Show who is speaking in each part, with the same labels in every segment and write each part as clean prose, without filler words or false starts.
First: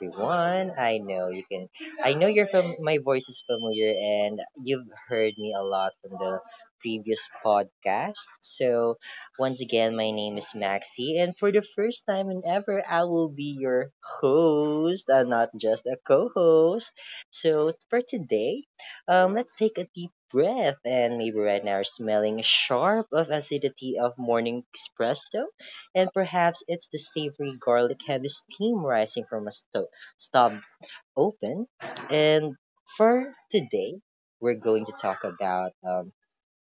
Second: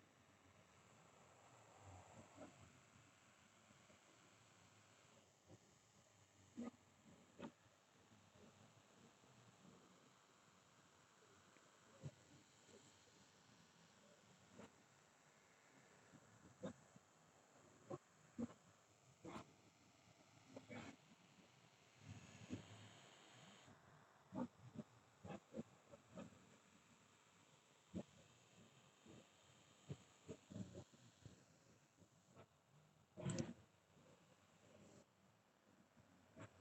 Speaker 1: everyone. I know you can I know you're from my voice is familiar and you've heard me a lot from the previous podcast. So once again my name is Maxi, and for the first time and ever I will be your host and not just a co-host. So for today, let's take a deep breath, and maybe right now we're smelling sharp of acidity of morning espresso, and perhaps it's the savory garlic heavy steam rising from a stove open. And for today, we're going to talk about um,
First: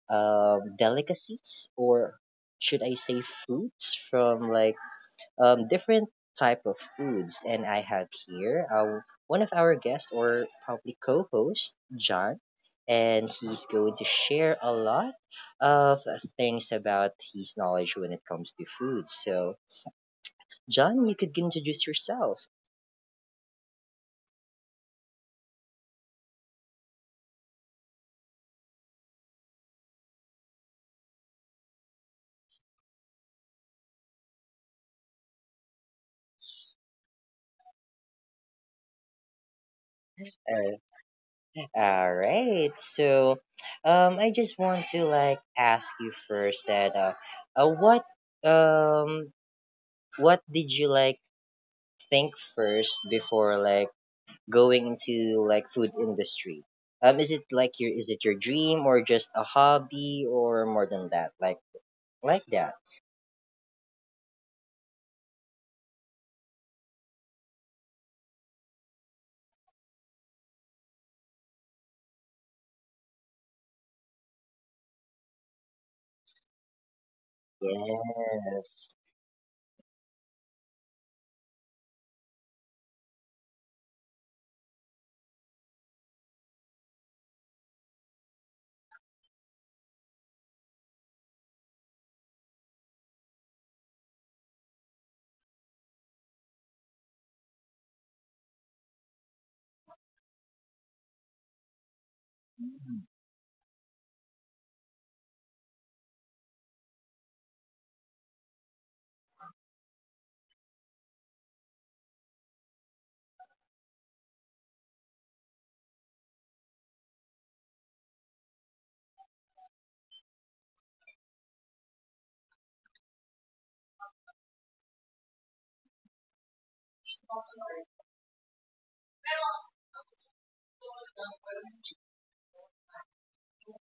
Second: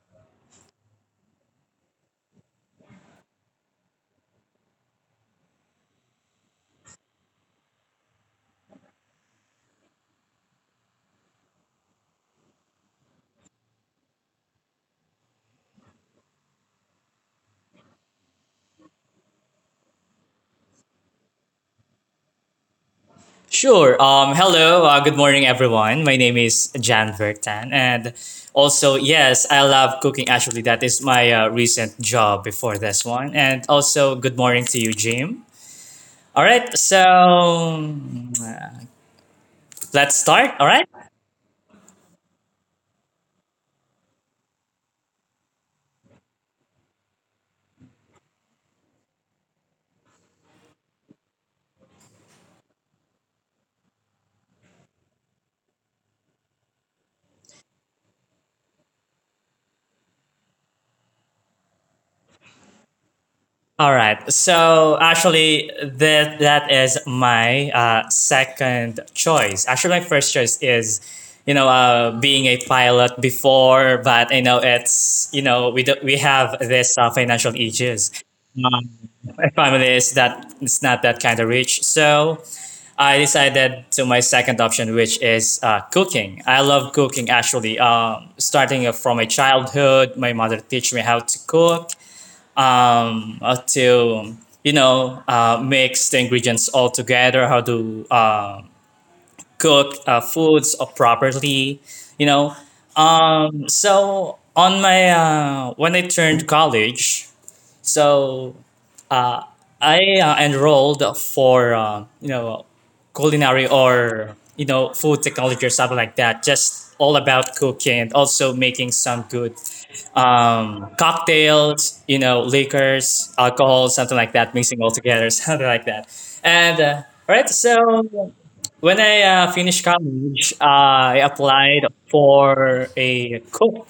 Speaker 1: um, delicacies, or should I say foods from, like, different type of foods. And I have here one of our guests, or probably co-host, John. And he's going to share a lot of things about his knowledge when it comes to food. So John, you could introduce yourself.
Speaker 2: Sure. Hello. Good morning, everyone. My name is Jan Vertan. And also, yes, I love cooking. Actually, that is my recent job before this one. And also, good morning to you, Jim. All right. So uh, let's start. All right.
Speaker 1: Uh, all right. So, I just want to like ask you first that uh what um what did you like think first before like going into like food industry? Is it like your, is it your dream, or just a hobby, or more than that? Like that.
Speaker 2: All right. So actually, that is my second choice. Actually, my first choice is, you know, being a pilot before, but you know, it's you know, we do, we have this financial issues.
Speaker 1: Yes.
Speaker 2: Um, my family is that it's not that kind of rich, so I decided to my second option, which is cooking. I love cooking actually. Starting from my childhood, my mother teach me how to cook to you know mix the ingredients all together, how to cook foods properly, you know. So on my when I turned college, so uh, I enrolled for you know culinary or you know food technology or something like that. Just all about cooking and also making some good cocktails, you know, liquors, alcohol, something like that, mixing all together, something like that. And all right, so when I finished college, I applied for a cook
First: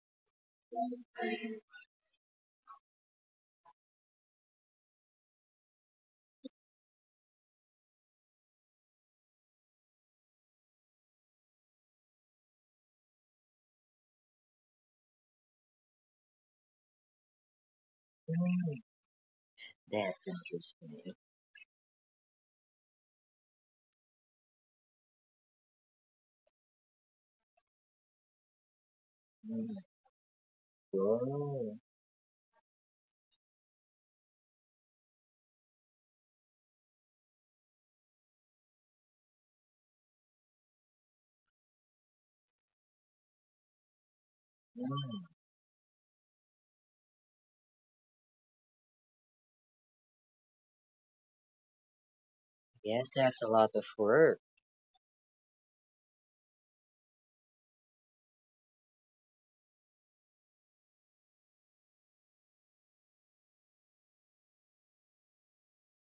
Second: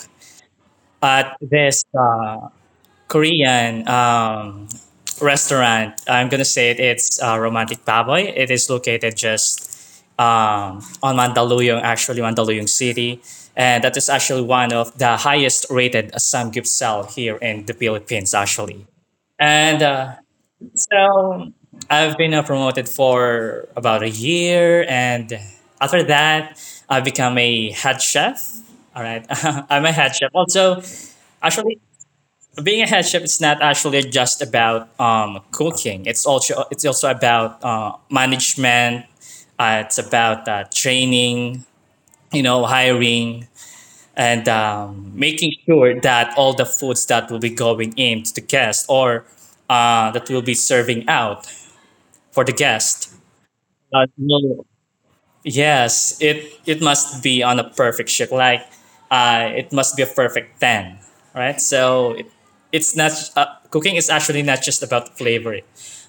Speaker 2: at this Korean restaurant. I'm gonna say it, it's Romantic Baboy. It is located just on Mandaluyong, actually Mandaluyong City, and that is actually one of the highest rated samgyeopsal here in the Philippines,
Speaker 1: Mm,
Speaker 2: actually. And
Speaker 1: that's interesting.
Speaker 2: so I've been promoted for about a year, and after that, I become a head chef. All right,
Speaker 1: Mm.
Speaker 2: I'm a head chef. Also,
Speaker 1: Whoa.
Speaker 2: actually, being a head chef it's not actually just about cooking it's also about management, it's about training, you know, hiring, and
Speaker 1: Mm.
Speaker 2: making sure that all the foods that will be going in to the guest or that will be serving out for the
Speaker 1: Yes,
Speaker 2: guest,
Speaker 1: that's a lot of work.
Speaker 2: no. Yes, it must be on a perfect shape. Like, it must be a perfect ten, right? So it's not, cooking is actually not just about flavor.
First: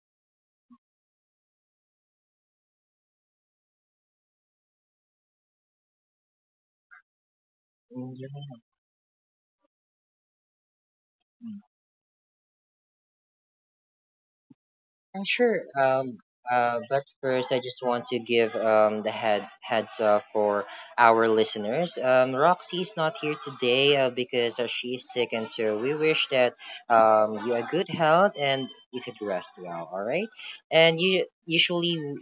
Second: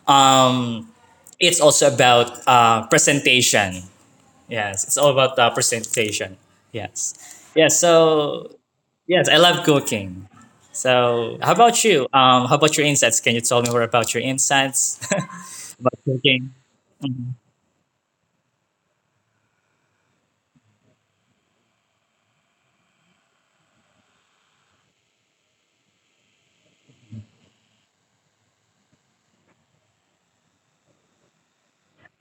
Speaker 2: Um, it's also about presentation. Yes, it's all about presentation. Yes, yeah.
Speaker 1: Mm, yeah,
Speaker 2: So yes, I love cooking. So how
Speaker 1: mm.
Speaker 2: about you? How about your insights? Can you tell me more about your insights
Speaker 1: Sure.
Speaker 2: about cooking?
Speaker 1: But first, I just want to give the heads up for our listeners. Roxy is not here today because she is sick, and so we wish that you have good health and you could rest well. All right. And you usually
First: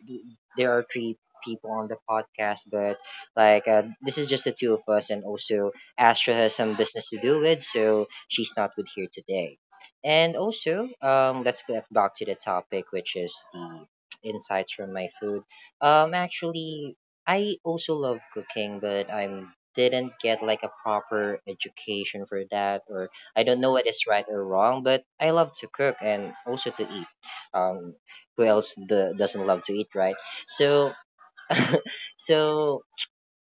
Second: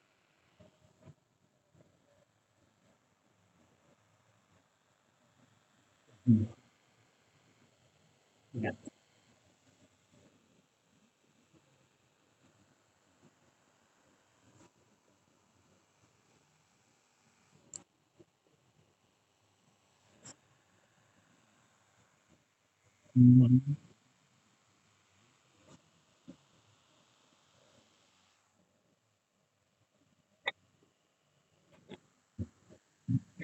Speaker 1: there are three people on the podcast, but like, this is just the two of us, and also Astra has some business to do with, so she's
Speaker 2: Yeah.
Speaker 1: not with here today. And also, let's get back to the topic, which is the insights from my food. Actually, I also love cooking, but I'm didn't get like a proper education for that, or I don't know what is right or wrong. But I love to cook and also to eat. Um, who else the, doesn't love to eat, right? So, so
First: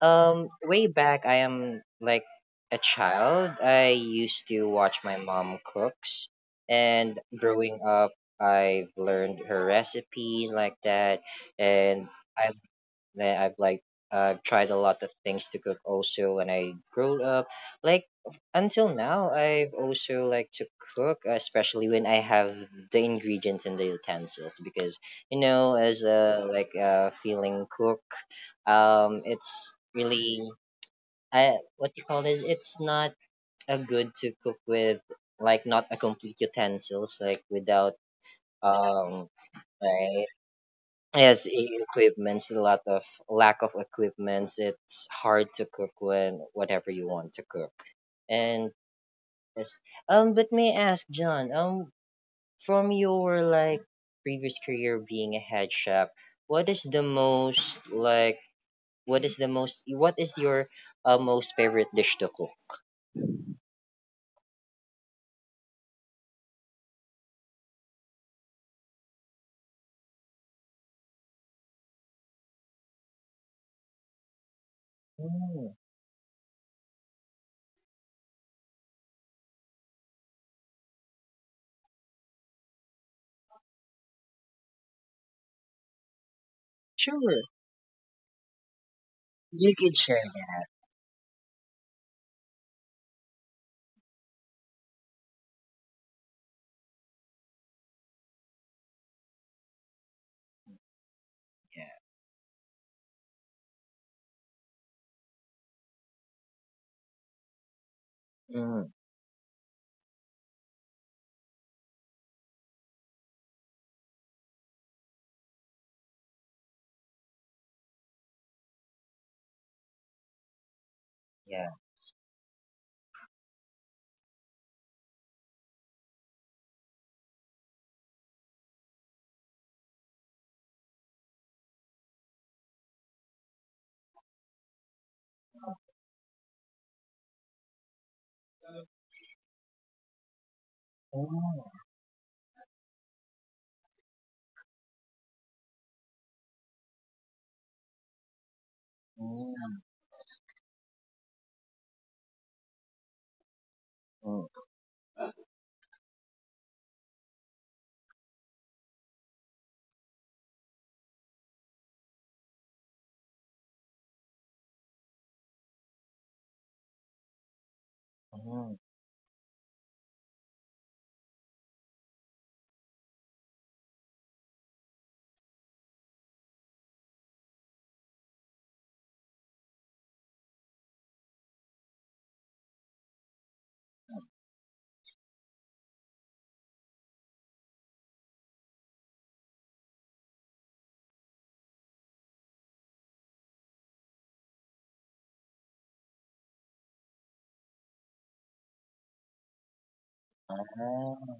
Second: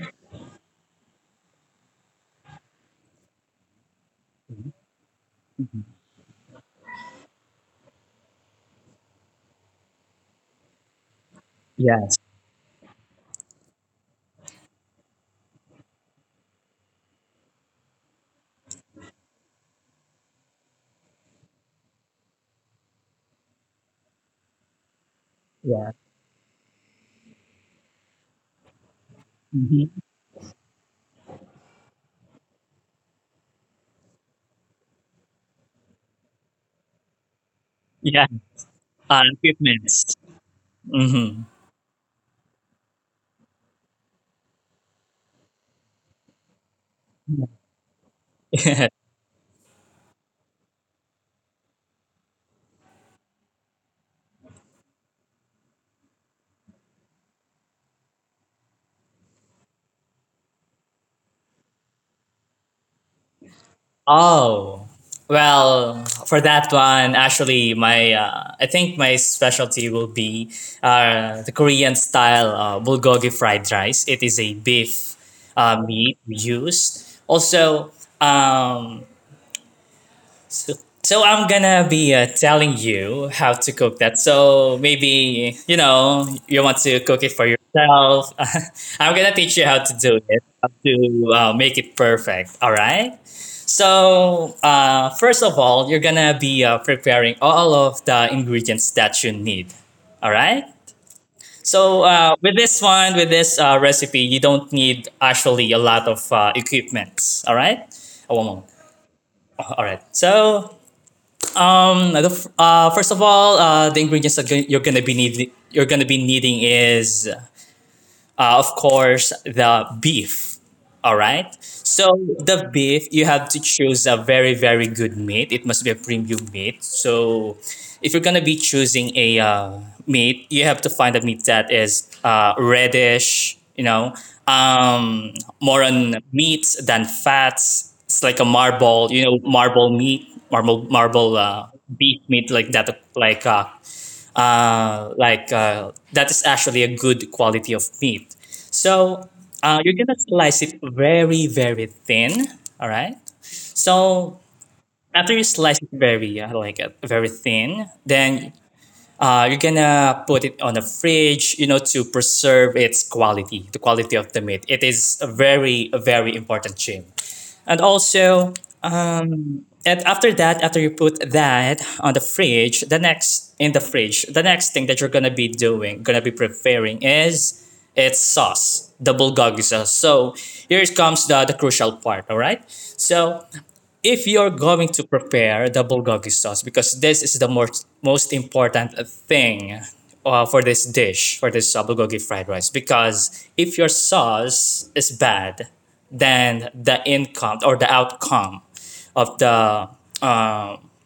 Speaker 1: um, way back, I am like a child. I used to watch my mom cooks, and growing up, I've learned her recipes like that, and
Speaker 2: Yes.
Speaker 1: I I've like I've tried a lot of things to cook also when I grew up. Like, until now, I've also like to cook, especially when I have the ingredients and the utensils, because you know,
Speaker 2: Yeah.
Speaker 1: as a like a feeling cook, it's
Speaker 2: hmm
Speaker 1: really what you call this. It's not a good to cook with like not a complete utensils, like without
Speaker 2: Yeah.
Speaker 1: um.
Speaker 2: Equipment.
Speaker 1: Right.
Speaker 2: hmm
Speaker 1: Yes, equipments, a lot of lack of equipments. It's hard to cook when whatever you want to cook. And yes, but may I ask, John, from your like previous career being a head chef, what is the most like? What is the most? What is your most favorite dish to cook?
Speaker 2: Oh, well, for that one, actually, my I think my specialty will be the Korean style bulgogi fried rice. It is a beef
Speaker 1: Mm,
Speaker 2: meat we use. Also, um, So, so, I'm gonna be telling you how to cook that. So maybe you know you want to cook it
Speaker 1: sure,
Speaker 2: for yourself. I'm gonna teach you
Speaker 1: you
Speaker 2: how to
Speaker 1: can
Speaker 2: do
Speaker 1: share
Speaker 2: it,
Speaker 1: that.
Speaker 2: how to make it perfect. All right. So first of all, you're gonna be preparing all of the ingredients that you need. All right.
Speaker 1: Yeah.
Speaker 2: So with this one, with this recipe, you don't need actually a lot of equipment. All right. Oh, one moment.
Speaker 1: Mm,
Speaker 2: All right. So the first of all, the ingredients that you're gonna be needing is of course, the beef. All right.
Speaker 1: yeah.
Speaker 2: So the beef, you have to choose a very, very good meat. It must be a premium meat. So if you're gonna be choosing a meat, you have to find a meat that is reddish. You know, um, more on meats than fats. It's like a marble. You know, marble meat, marble, marble
Speaker 1: Mm,
Speaker 2: beef meat like that, like uh, that is actually a good quality of meat. So
Speaker 1: mm,
Speaker 2: you're gonna slice it very very thin. All right. So
Speaker 1: mm,
Speaker 2: after you slice it very thin, then you're gonna put it on the fridge, you know, to preserve its quality, the quality of the meat. It is a very important thing. And also,
Speaker 1: mm.
Speaker 2: and after that, after you put that on the fridge, the next thing that you're gonna be doing, gonna be preparing is its sauce, the bulgogi sauce. So here comes the crucial part, all right? So if you're going to prepare the bulgogi sauce, because this is the most important thing for this dish, for this bulgogi fried rice. Because if your sauce is bad, then the income or the outcome of the uh,
Speaker 1: Ah,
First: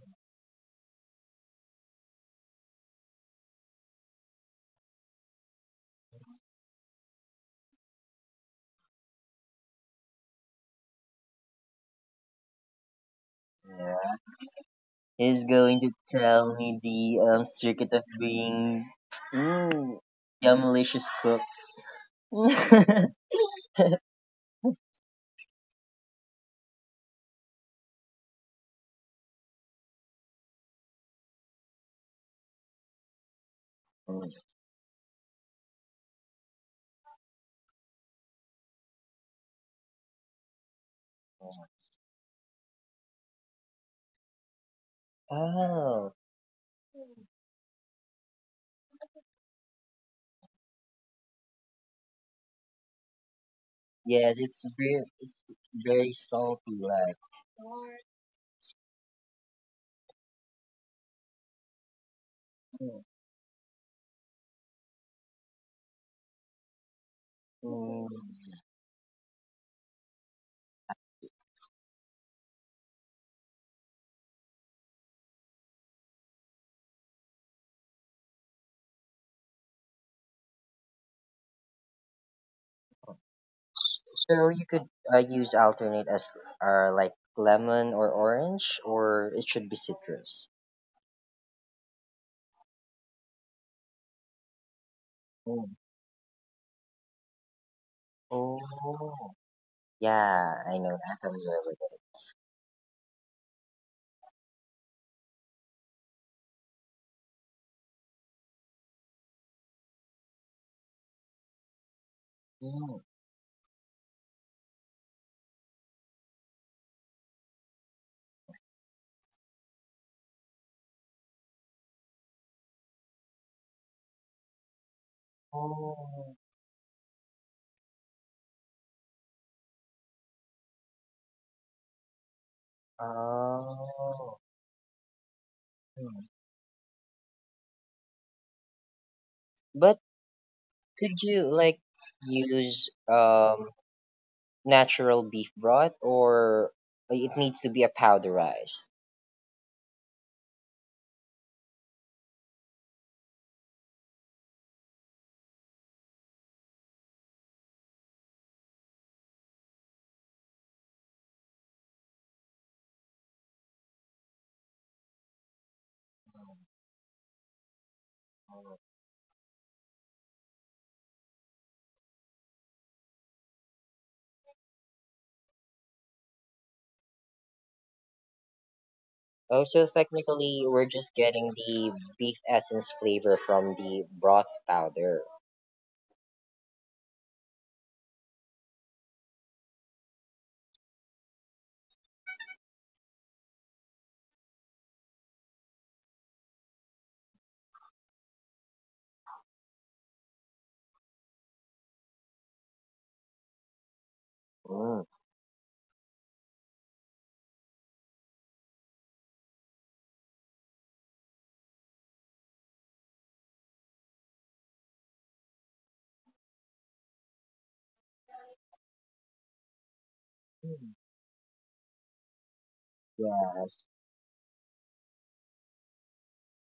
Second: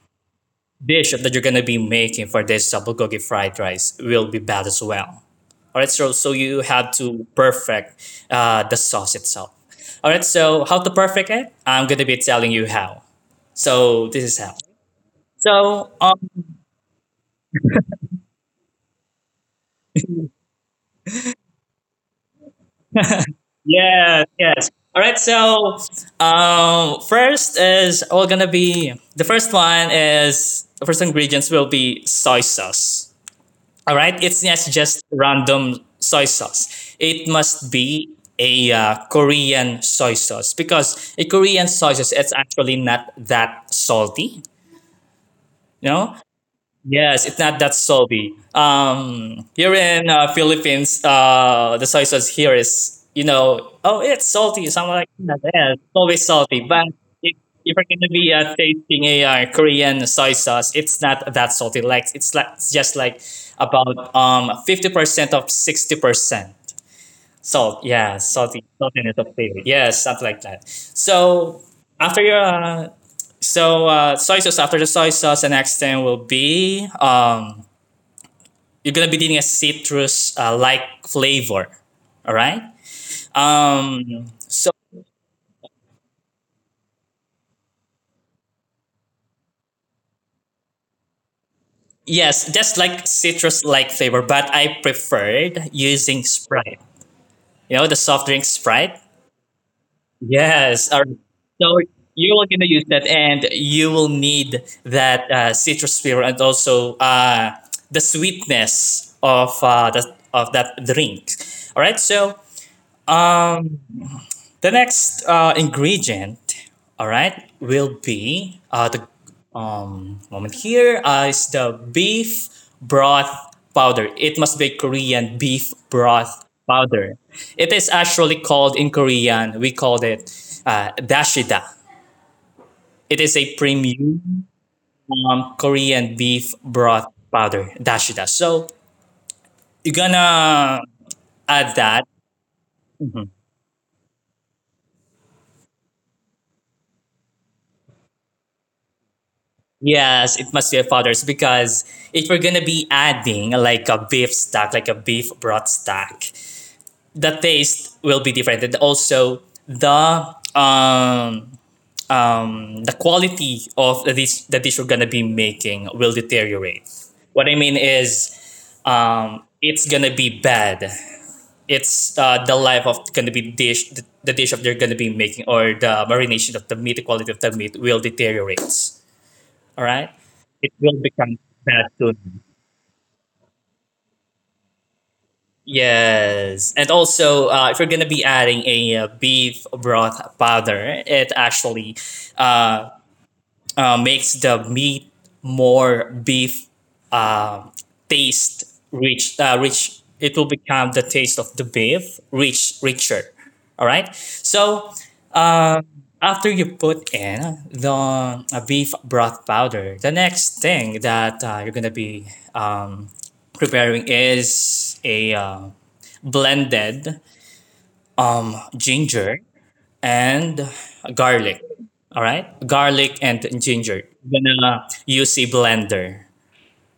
Speaker 2: dish that you're gonna be making for this bulgogi fried rice will be bad as well. All right, so you have to perfect the sauce itself. All right, so how to perfect it? I'm gonna be telling you how. So this
Speaker 1: yeah.
Speaker 2: is how.
Speaker 1: Is
Speaker 2: So
Speaker 1: going to tell me the circuit of being, mm, a malicious cook.
Speaker 2: yes, yes. All right, so first is we're gonna be the first one is the first ingredients will be soy sauce. All right, it's not just random soy sauce. It must be a Korean soy sauce because a Korean soy sauce it's actually not that salty. You know,
Speaker 1: Oh,
Speaker 2: yes, it's not that salty. Here in Philippines, the soy sauce here is, you know, oh, it's salty.
Speaker 1: yeah,
Speaker 2: So I'm like, yeah, yeah, it's
Speaker 1: it's
Speaker 2: always
Speaker 1: very
Speaker 2: salty. But
Speaker 1: salty,
Speaker 2: if,
Speaker 1: like.
Speaker 2: if you're gonna be tasting a Korean soy sauce, it's not that salty. Like it's just like about 50% of 60% salt. Yeah, salty
Speaker 1: Mm.
Speaker 2: saltiness of flavor. Yes, something like that. So after your so soy sauce after the soy sauce, the next thing will be you're gonna be needing a citrus like flavor. All right. So
Speaker 1: So you could use alternate as like lemon or orange, or it should be citrus.
Speaker 2: yes, just like citrus like flavor, but I preferred
Speaker 1: Mm.
Speaker 2: using Sprite. You know the soft drink Sprite.
Speaker 1: Oh,
Speaker 2: Yes. All
Speaker 1: yeah,
Speaker 2: right.
Speaker 1: I know that. I'm
Speaker 2: So
Speaker 1: familiar with
Speaker 2: you
Speaker 1: it.
Speaker 2: will gonna use that, and you will need that citrus flavor and also the sweetness of of that drink. All right. So
Speaker 1: Mm.
Speaker 2: um, the next ingredient, all right, will be the moment here is the beef broth powder. It must be Korean beef broth
Speaker 1: Oh.
Speaker 2: powder. It is actually called in Korean, we called it dashida. It is a premium Korean beef
Speaker 1: Oh.
Speaker 2: broth powder, dashida. So you're
Speaker 1: But
Speaker 2: gonna
Speaker 1: could
Speaker 2: add
Speaker 1: you
Speaker 2: that.
Speaker 1: like use natural beef broth, or it needs to be a powderized?
Speaker 2: Yes, it must be a father's because if we're gonna be adding like a beef stock, like a beef broth stock, the taste will be different, and also the um the quality of the dish we're gonna be making will deteriorate. What I mean is, it's gonna be bad. It's the life of gonna be the dish of they're gonna be making or the marination of the meat, the quality of the meat will deteriorate. All
Speaker 1: Oh,
Speaker 2: right.
Speaker 1: so
Speaker 2: It
Speaker 1: technically
Speaker 2: will
Speaker 1: we're
Speaker 2: become
Speaker 1: just getting
Speaker 2: that
Speaker 1: the
Speaker 2: soon.
Speaker 1: beef essence flavor from the broth powder.
Speaker 2: Yes, and also if you're gonna be adding a beef broth powder, it actually uh, makes the meat more beef uh, taste rich. Rich. It will become the taste of the beef rich, richer. All right. So
Speaker 1: Mm.
Speaker 2: uh, after you put in the beef broth powder, the next thing that you're gonna be um, preparing is a blended ginger and garlic. All right, garlic and
Speaker 1: Yeah,
Speaker 2: ginger. You're gonna use a blender.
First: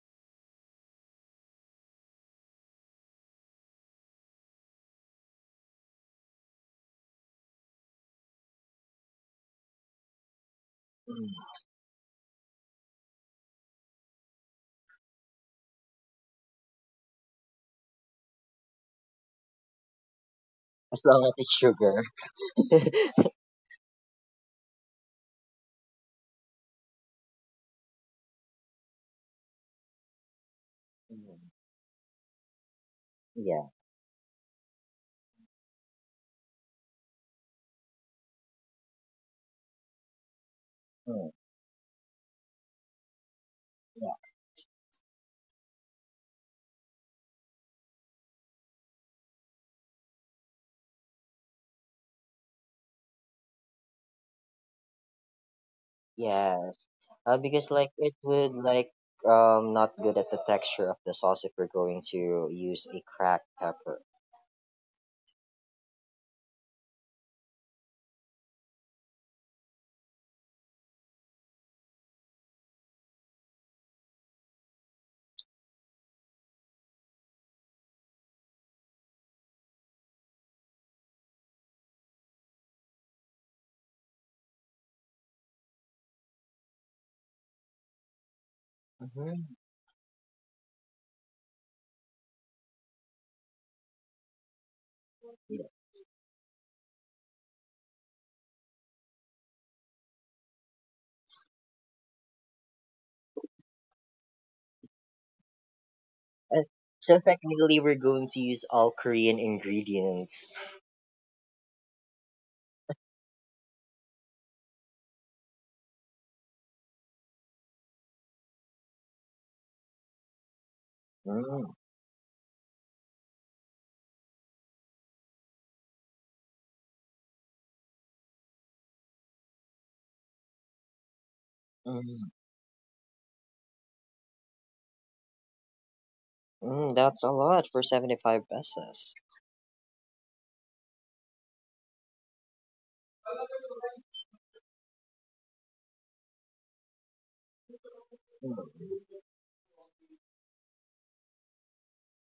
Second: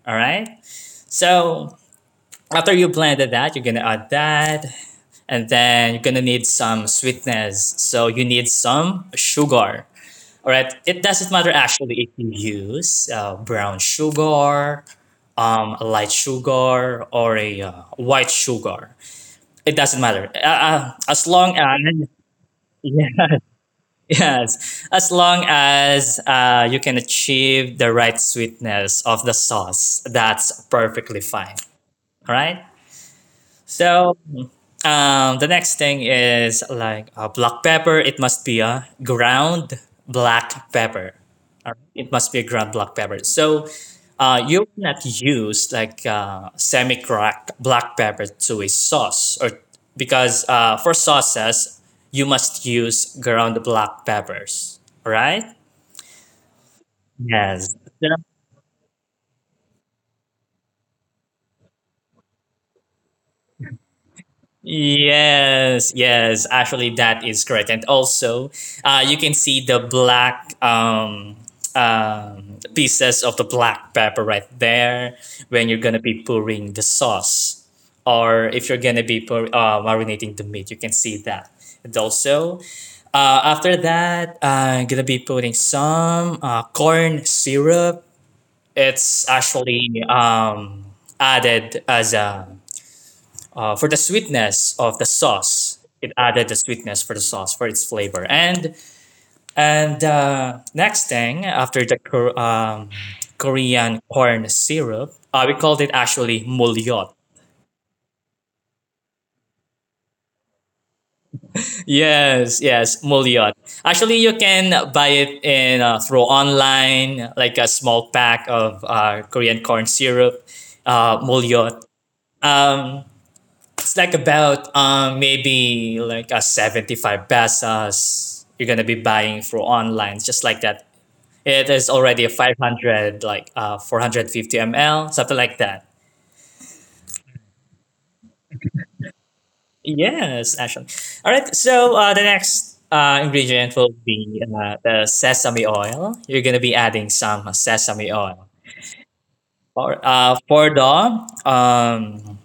Speaker 2: All right. So after you blended that, you're gonna add that, and then you're gonna need some sweetness. So you need some sugar. All right. It doesn't matter
Speaker 1: mm.
Speaker 2: actually if you use brown sugar, light sugar, or a white sugar. It doesn't matter.
Speaker 1: As long
Speaker 2: As
Speaker 1: as it's
Speaker 2: long as
Speaker 1: sugar.
Speaker 2: yeah, yes, as long as you can achieve the right sweetness of the sauce, that's perfectly
Speaker 1: Mm.
Speaker 2: fine. All right.
Speaker 1: Yeah,
Speaker 2: So the next thing is like black pepper. It must be a ground black pepper.
Speaker 1: mm.
Speaker 2: Or It must be a ground black pepper. So
Speaker 1: Yeah,
Speaker 2: you cannot use like semi cracked black pepper to a sauce, or because for sauces you must use ground black peppers, right?
Speaker 1: yeah.
Speaker 2: Yes.
Speaker 1: Because like it would like not good at the texture of the sauce if we're going to use a cracked pepper.
Speaker 2: Yes, yes, actually that is correct. And also, you can see the black pieces of the black pepper right there when you're gonna be pouring the sauce, or if you're gonna be marinating the meat, you can see that. And also, after that, I'm gonna be putting some corn syrup. It's actually added as a for the sweetness of the sauce. It added the sweetness for the sauce for its flavor. And next thing after the Korean corn syrup, we called it actually
Speaker 1: Uh,
Speaker 2: mulyot.
Speaker 1: So technically, we're going to use all Korean ingredients.
Speaker 2: Yes, yes, mulyot. Actually, you can buy it in through online, like a small pack of Korean corn syrup, mulyot.
Speaker 1: Mm,
Speaker 2: Um, It's like about maybe like a 75 pesos you're gonna be buying through online, just like that. It is already a
Speaker 1: mm,
Speaker 2: 500, like 450 ml, something like that.
Speaker 1: mm, that's a lot for 75 pesos.
Speaker 2: Yes, actually. All right, so the next ingredient will be the sesame oil. You're gonna be adding some sesame oil.
Speaker 1: Mm,
Speaker 2: For the um,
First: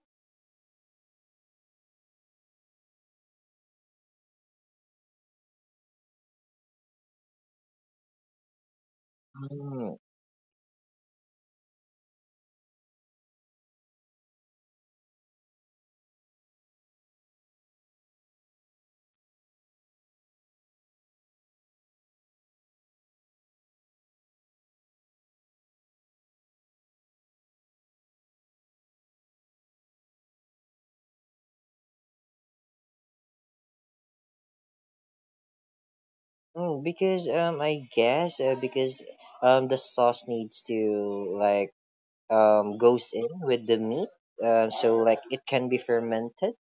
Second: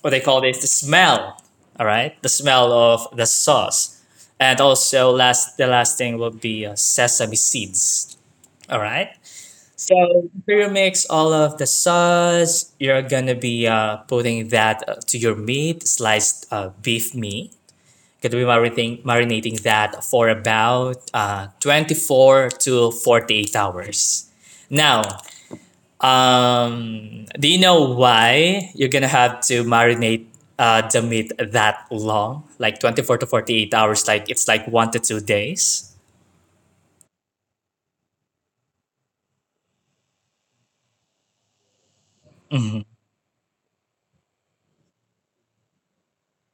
Speaker 2: what they call this, the smell. All right, the smell of the sauce, and also last the last thing will be sesame seeds. All right.
Speaker 1: mm,
Speaker 2: So after you mix all of the sauce, you're gonna be putting that to your meat, sliced beef meat. Gonna be marinating that for about 24 to 48 hours. Now, do you know why you're gonna have to marinate the meat that long, like 24 to 48 hours? Like it's like one to two days.
Speaker 1: mm, because I guess because the sauce needs to like
Speaker 2: Hmm.
Speaker 1: goes in with the meat. So like it can be fermented.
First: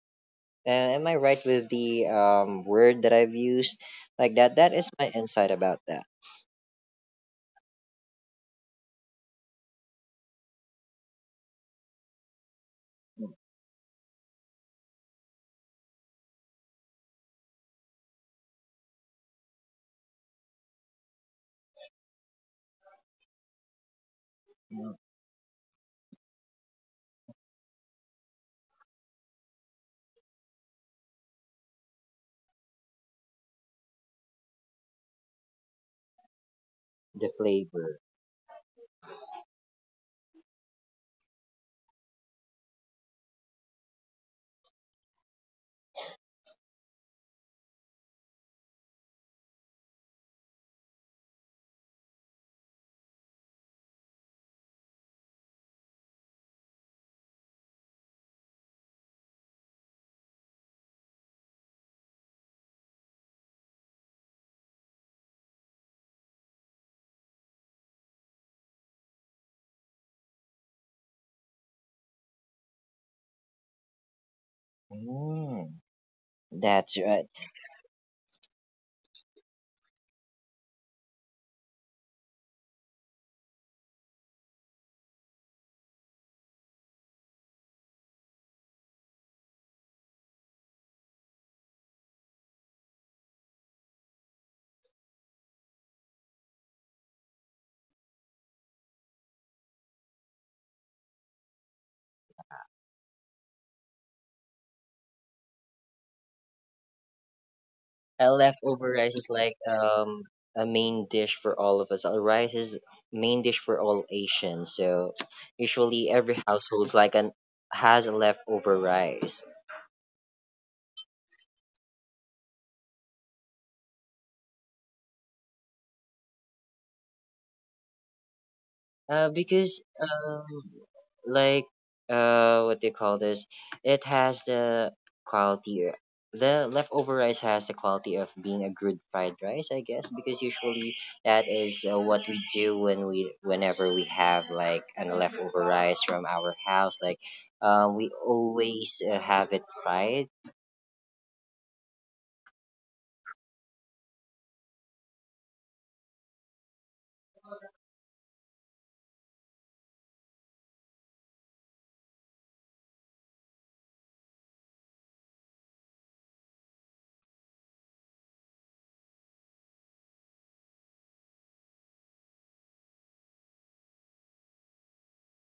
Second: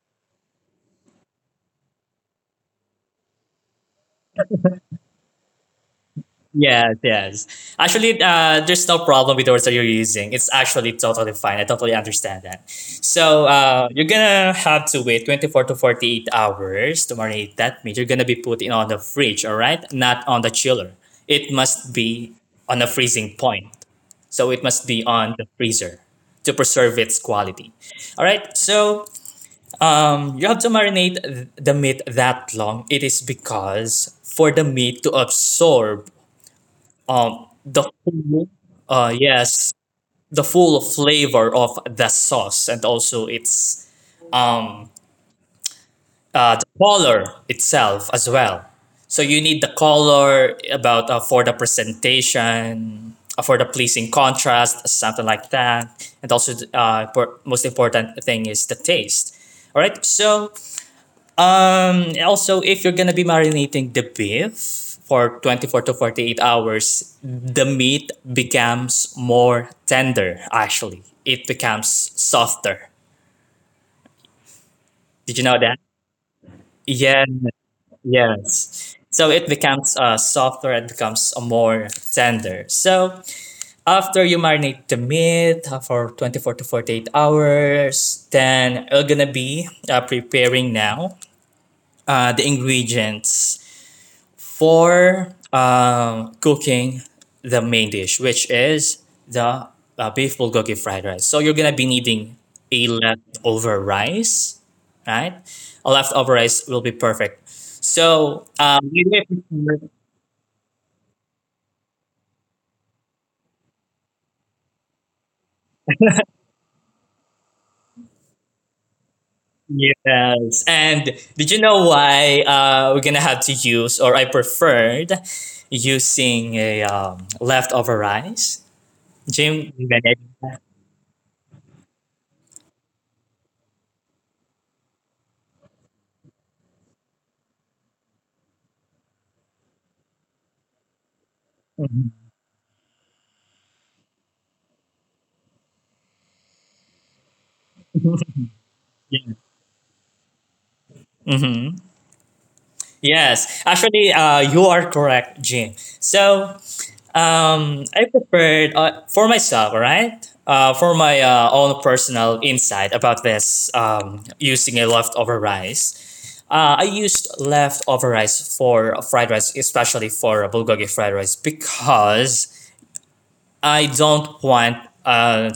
Speaker 1: Am I right with the word that I've used? Like that. That is my insight about that.
Speaker 2: Yes, yes. Actually, there's no problem with the words that you're using. It's actually totally fine. I totally understand that. So you're gonna have to wait 24 to 48 hours to marinate that meat. You're gonna be putting on the fridge, all right? Not on the chiller. It must be on a freezing point, so it must be on the freezer to preserve its quality. All right, so you have to marinate the meat that long. It is because for the meat to absorb
Speaker 1: The
Speaker 2: the
Speaker 1: flavor.
Speaker 2: yes, the full flavor of the sauce, and also its the color itself as well. So you need the color about for the presentation, for the pleasing contrast, something like that. And also, most important thing is the taste. All right. So also, if you're gonna be marinating the beef for 24 to 48 hours, the meat becomes more tender. Actually, it becomes softer. Did you know that?
Speaker 1: Mm. That's
Speaker 2: Yeah.
Speaker 1: right.
Speaker 2: Yes. So it becomes softer and becomes more tender. So after you marinate the meat for 24 to 48 hours, then you're gonna be preparing now the ingredients for cooking the main dish, which is the beef bulgogi fried rice. So you're gonna be needing a leftover rice, right? A leftover rice will be perfect.
Speaker 1: A
Speaker 2: So,
Speaker 1: leftover rice is like a main dish for all of us. Rice is main dish for all Asians. So usually every household's like an has a leftover rice.
Speaker 2: yes. And did you know why we're gonna have to use, or I preferred using a leftover rice? Jim.
Speaker 1: Because like what do you call this? It has the quality. The leftover rice has the quality of being a good fried rice, I guess, because usually that is what we do when we, whenever we have like an leftover rice from our house, like, we always have it fried.
Speaker 2: Mm-hmm. Yes, actually, you are correct, Jim. So, I prepared for myself, all right? For my own personal insight about this, using a leftover rice. I used leftover rice for fried rice, especially for bulgogi fried rice, because I don't want uh,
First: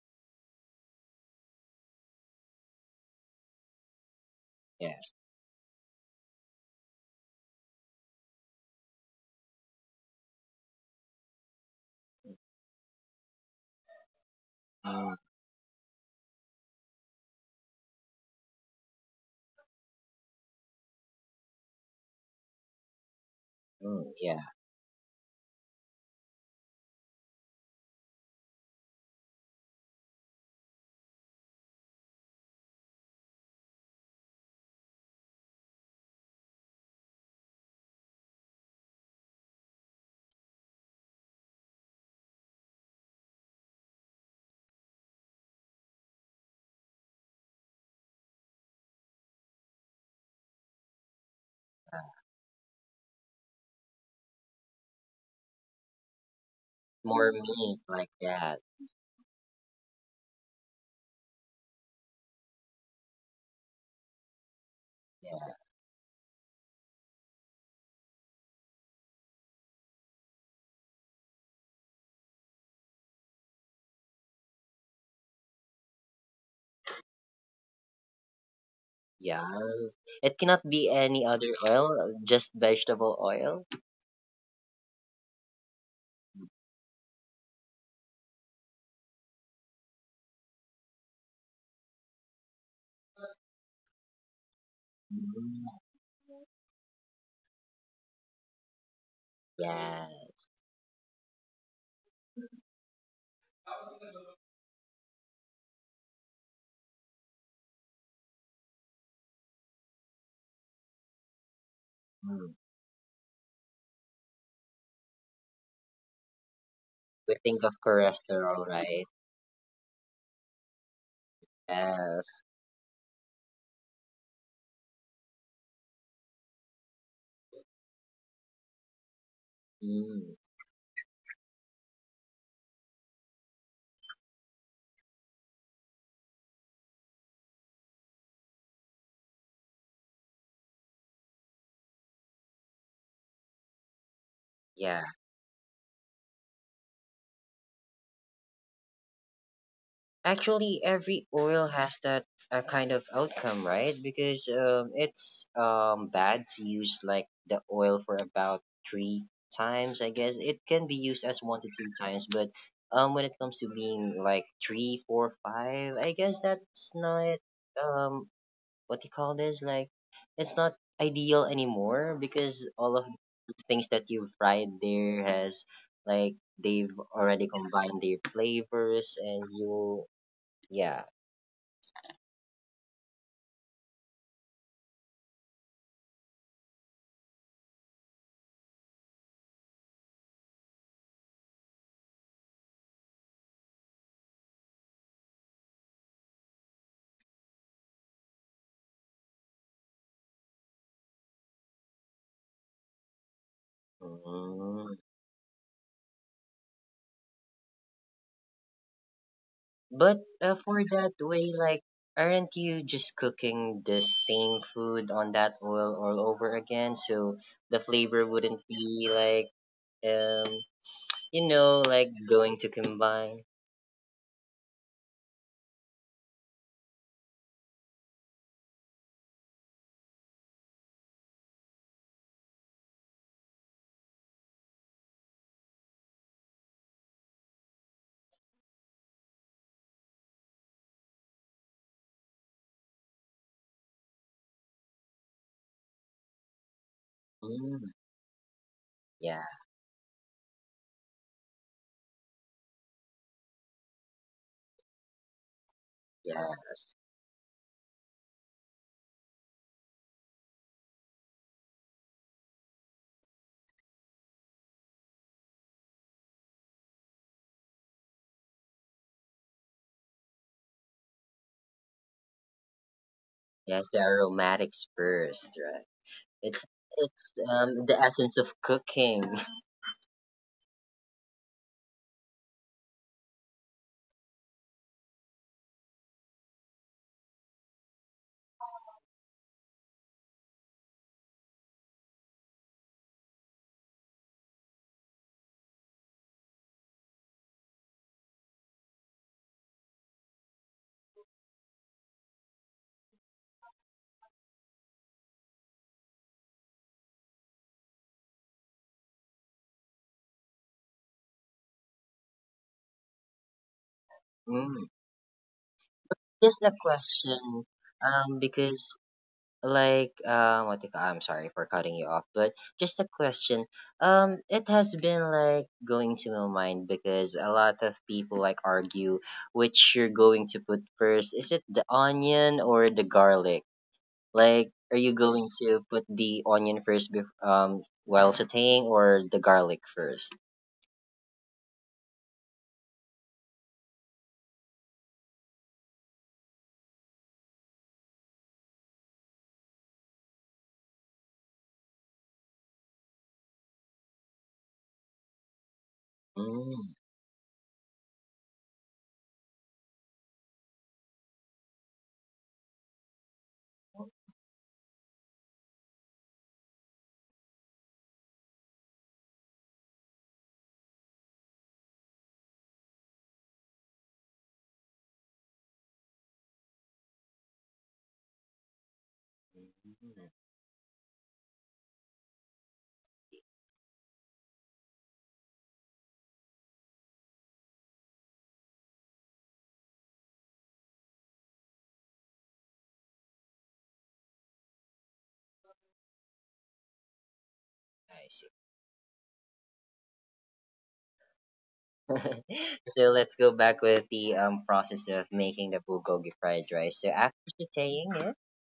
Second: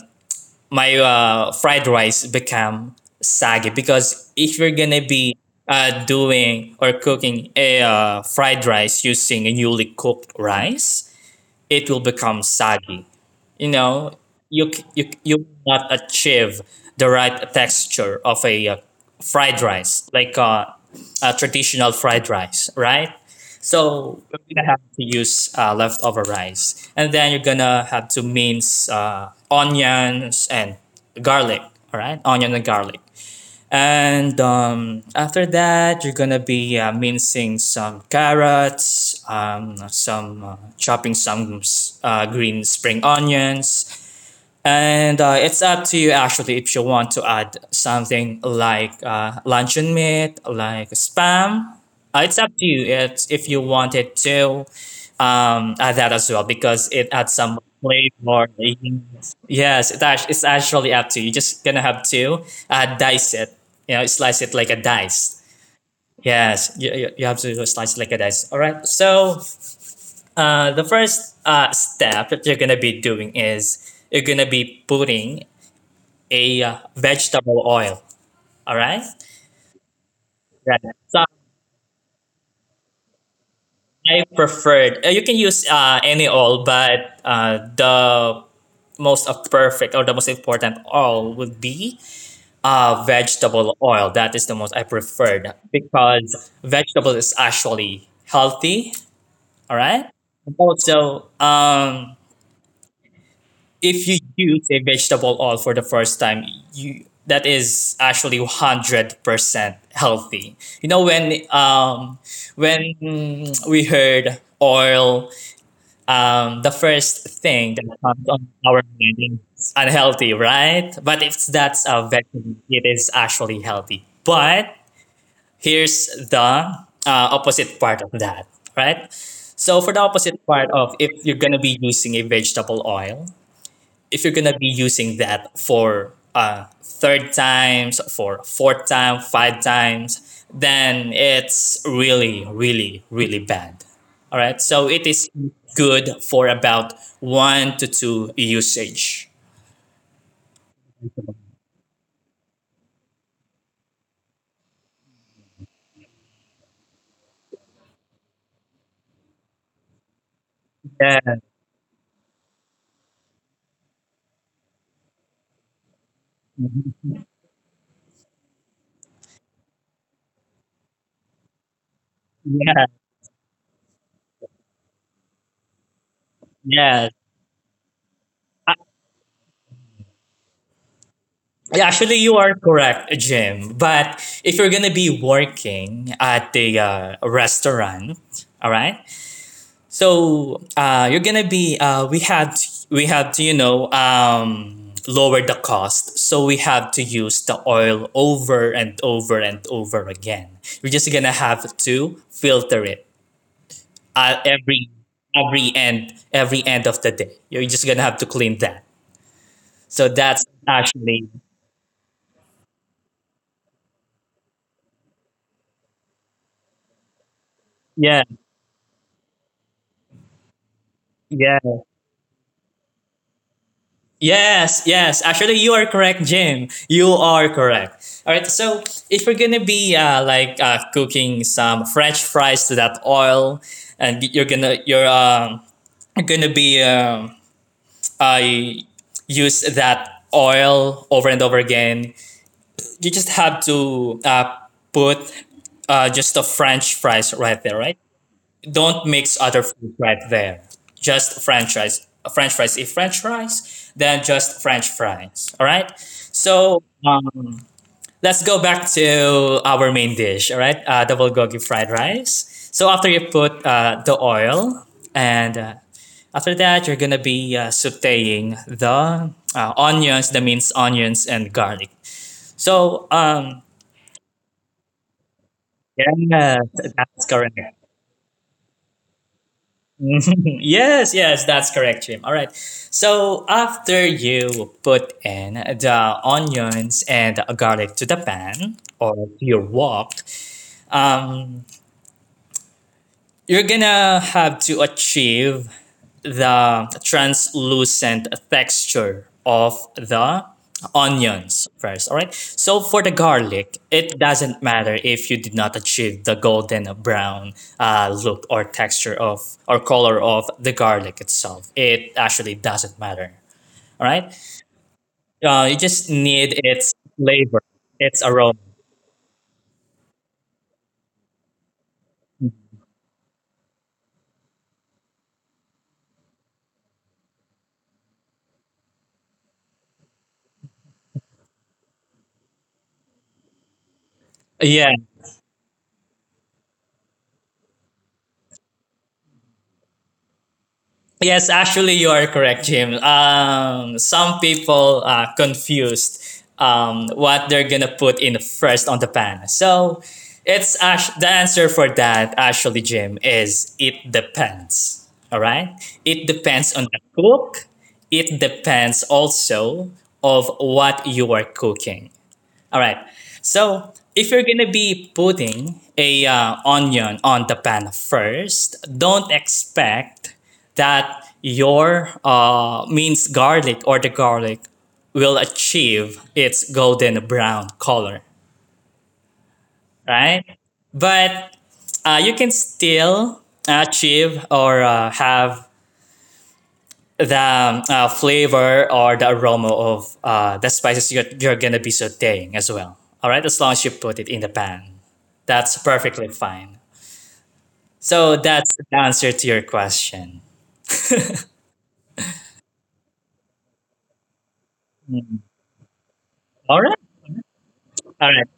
Speaker 2: my fried rice become saggy, because if you're
Speaker 1: Yeah,
Speaker 2: gonna be doing or cooking a fried rice using a newly cooked rice, it will become saggy. You know,
Speaker 1: mm,
Speaker 2: you will not achieve the right texture of a fried rice, like a traditional fried rice, right?
Speaker 1: mm,
Speaker 2: So
Speaker 1: yeah,
Speaker 2: you're gonna have to use leftover rice, and then you're gonna have to mince onions and garlic. All right, onion and garlic. And after that, you're gonna be mincing some carrots, some chopping some green spring onions, and it's up to you actually if you want to add something like luncheon meat, like spam. It's up to you if you wanted to add that as well, because it adds
Speaker 1: more
Speaker 2: some
Speaker 1: meat like
Speaker 2: flavor.
Speaker 1: that.
Speaker 2: Yes, it's actually up to you. You're just gonna have to dice it, you know, slice it like a dice.
Speaker 1: Yeah.
Speaker 2: Yes, you have to slice it like a dice. All right. So the first step that you're gonna be doing is you're gonna be putting a vegetable oil. All right.
Speaker 1: Yeah. It cannot
Speaker 2: Right.
Speaker 1: be
Speaker 2: So
Speaker 1: any other oil, just vegetable oil.
Speaker 2: I preferred. You can use any oil, but the most of perfect or the most important oil would be vegetable oil. That is the most I preferred
Speaker 1: Mm.
Speaker 2: because vegetable is actually healthy. All
Speaker 1: Yeah.
Speaker 2: right. Also, if you use a vegetable oil for the first time, you, that is actually 100% healthy. You know,
Speaker 1: Mm.
Speaker 2: when we heard oil, the first
Speaker 1: We think
Speaker 2: thing
Speaker 1: of
Speaker 2: that comes on
Speaker 1: cholesterol,
Speaker 2: our
Speaker 1: right?
Speaker 2: mind is unhealthy, right? But if that's a
Speaker 1: Yes.
Speaker 2: vegetable, it is actually healthy. But here's the opposite part of that, right? So for the
Speaker 1: Mm.
Speaker 2: opposite part of, if you're gonna be using a vegetable oil, if you're gonna be using that for third times, for fourth time, five times, then it's really, really, really bad. All right. So
Speaker 1: Yeah.
Speaker 2: it is good for about one to two usage.
Speaker 1: Actually, every oil has that kind of outcome, right? Because it's bad to use like the oil for about three times. I guess it can be used
Speaker 2: Yeah.
Speaker 1: as one to three times, but when it comes to being like three, four, five, I guess that's not um what do you call this like it's not ideal anymore because
Speaker 2: Yeah.
Speaker 1: all of the things that you've fried there has like they've
Speaker 2: Yeah.
Speaker 1: already combined their flavors and you, yeah,
Speaker 2: Yeah, actually, you are correct, Jim. But if you're gonna be working at the restaurant, all right, so you're gonna be we had to, you know, lower the cost, so we have to use the oil over and over and over again. We're just gonna have to filter it uh, every
Speaker 1: mm.
Speaker 2: every end every end of the day. You're just gonna have to clean that. So
Speaker 1: But
Speaker 2: that's
Speaker 1: for that
Speaker 2: actually
Speaker 1: way like aren't you just cooking the same food on that oil all over again so the flavor
Speaker 2: yeah
Speaker 1: wouldn't be like um you
Speaker 2: yeah.
Speaker 1: know like going to combine,
Speaker 2: Yes, yes. Actually, you are correct, Jim. You are correct. All right. So if we're gonna be cooking some French fries to that oil, and you're gonna be I use that oil over and over again. You just have to put just the French fries right there,
Speaker 1: mm.
Speaker 2: right? Don't
Speaker 1: Yeah,
Speaker 2: mix other food right there. Just French fries. French fries. If French fries, then just French fries. All right.
Speaker 1: yeah.
Speaker 2: So let's go back to our main dish. All right, double gogi fried rice. So after you put the oil, and after that you're gonna be sautéing the onions, the minced onions and garlic. So
Speaker 1: Yes, the aromatics first, right?
Speaker 2: yeah,
Speaker 1: It's it's
Speaker 2: that's correct.
Speaker 1: um the essence of cooking.
Speaker 2: Mhm. Yes, yes, that's correct, Jim. All right. So after you put in the onions and garlic to the pan or to your wok, um, you're gonna have to achieve the translucent texture of the onions first. All right, so for the garlic, it doesn't matter if you did not achieve the golden brown look or texture of or color of the garlic itself, it actually doesn't matter. All right,
Speaker 1: Mm.
Speaker 2: you just
Speaker 1: Just
Speaker 2: need
Speaker 1: a
Speaker 2: its
Speaker 1: question,
Speaker 2: flavor, its aroma.
Speaker 1: because like what if, I'm sorry for cutting you off, but just a question. It has been like going to my mind because a lot of people like argue which you're going to put first. Is it the onion or the garlic? Like,
Speaker 2: Yeah.
Speaker 1: are you going to put the onion first, while sautéing, or the garlic first?
Speaker 2: Yes, actually, you are correct, Jim. Some people are confused what they're gonna put in first on the pan. So, the answer for that actually, Jim, is it depends. All right, it depends on
Speaker 1: Mm.
Speaker 2: the cook. It depends also of what you are cooking. All right. So if you're gonna be putting a onion on the pan first, don't expect that your minced garlic or the garlic will achieve its golden brown color,
Speaker 1: Mm,
Speaker 2: right? But you can still achieve or have the flavor or the aroma of the spices you're gonna be sauteing as well. All right, as long as you put it in the pan, that's perfectly fine.
Speaker 1: I
Speaker 2: So
Speaker 1: see.
Speaker 2: that's the answer to your question.
Speaker 1: So let's go back with the process of making the bulgogi fried
Speaker 2: All
Speaker 1: rice.
Speaker 2: right,
Speaker 1: So after sautéing
Speaker 2: all
Speaker 1: it,
Speaker 2: right,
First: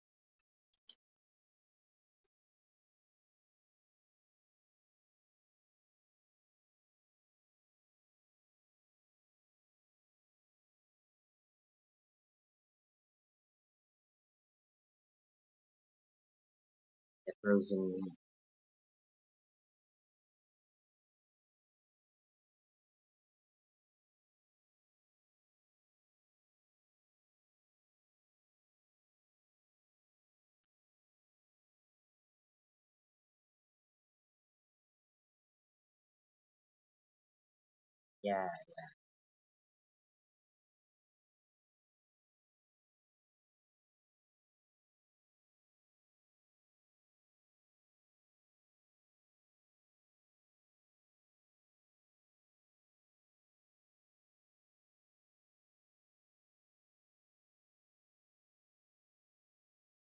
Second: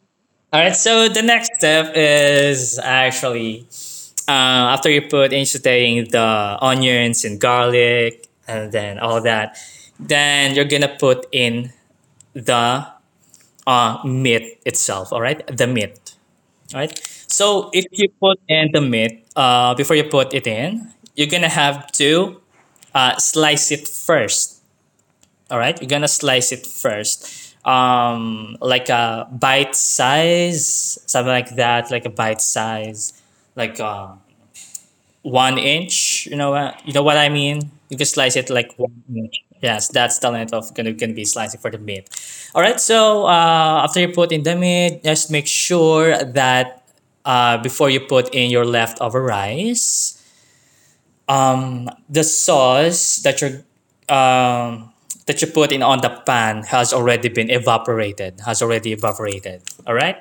Speaker 2: all right. So the next step is actually after you put in sauteing the onions and garlic and then all that, then you're gonna put in the meat itself. All right, the meat, right?
Speaker 1: the
Speaker 2: So if
Speaker 1: frozen
Speaker 2: you
Speaker 1: meat,
Speaker 2: put in the meat, before you put it in, you're gonna have to slice it first. All right, you're gonna slice it first, like a bite size, something like that, like a bite size, like one inch. You know what I mean. You can slice
Speaker 1: yeah,
Speaker 2: it like one inch. Yes, that's the length of gonna be slicing for the meat. All right. So after you put in the meat, just make sure that before you put in your leftover rice, the sauce that you're um, that you put in on the pan has already been evaporated. Has already evaporated. All right.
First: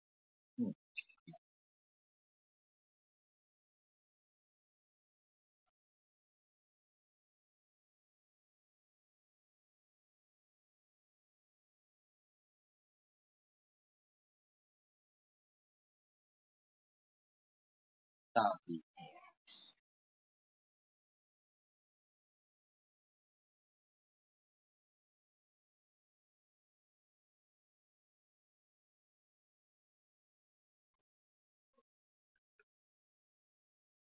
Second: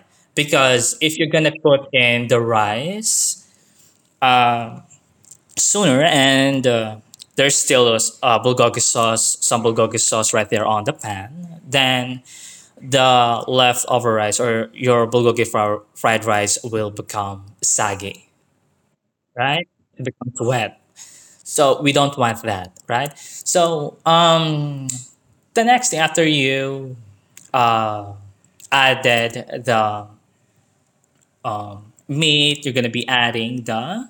Speaker 1: mm,
Speaker 2: Because if you're gonna put in the rice, uh, sooner. And there's still a bulgogi sauce, some bulgogi sauce right there on the pan. Then the leftover rice or your fried rice will become soggy,
Speaker 1: coffee.
Speaker 2: right? It becomes wet. So we don't want that, right? So the next thing after you uh, added the meat, you're gonna be adding the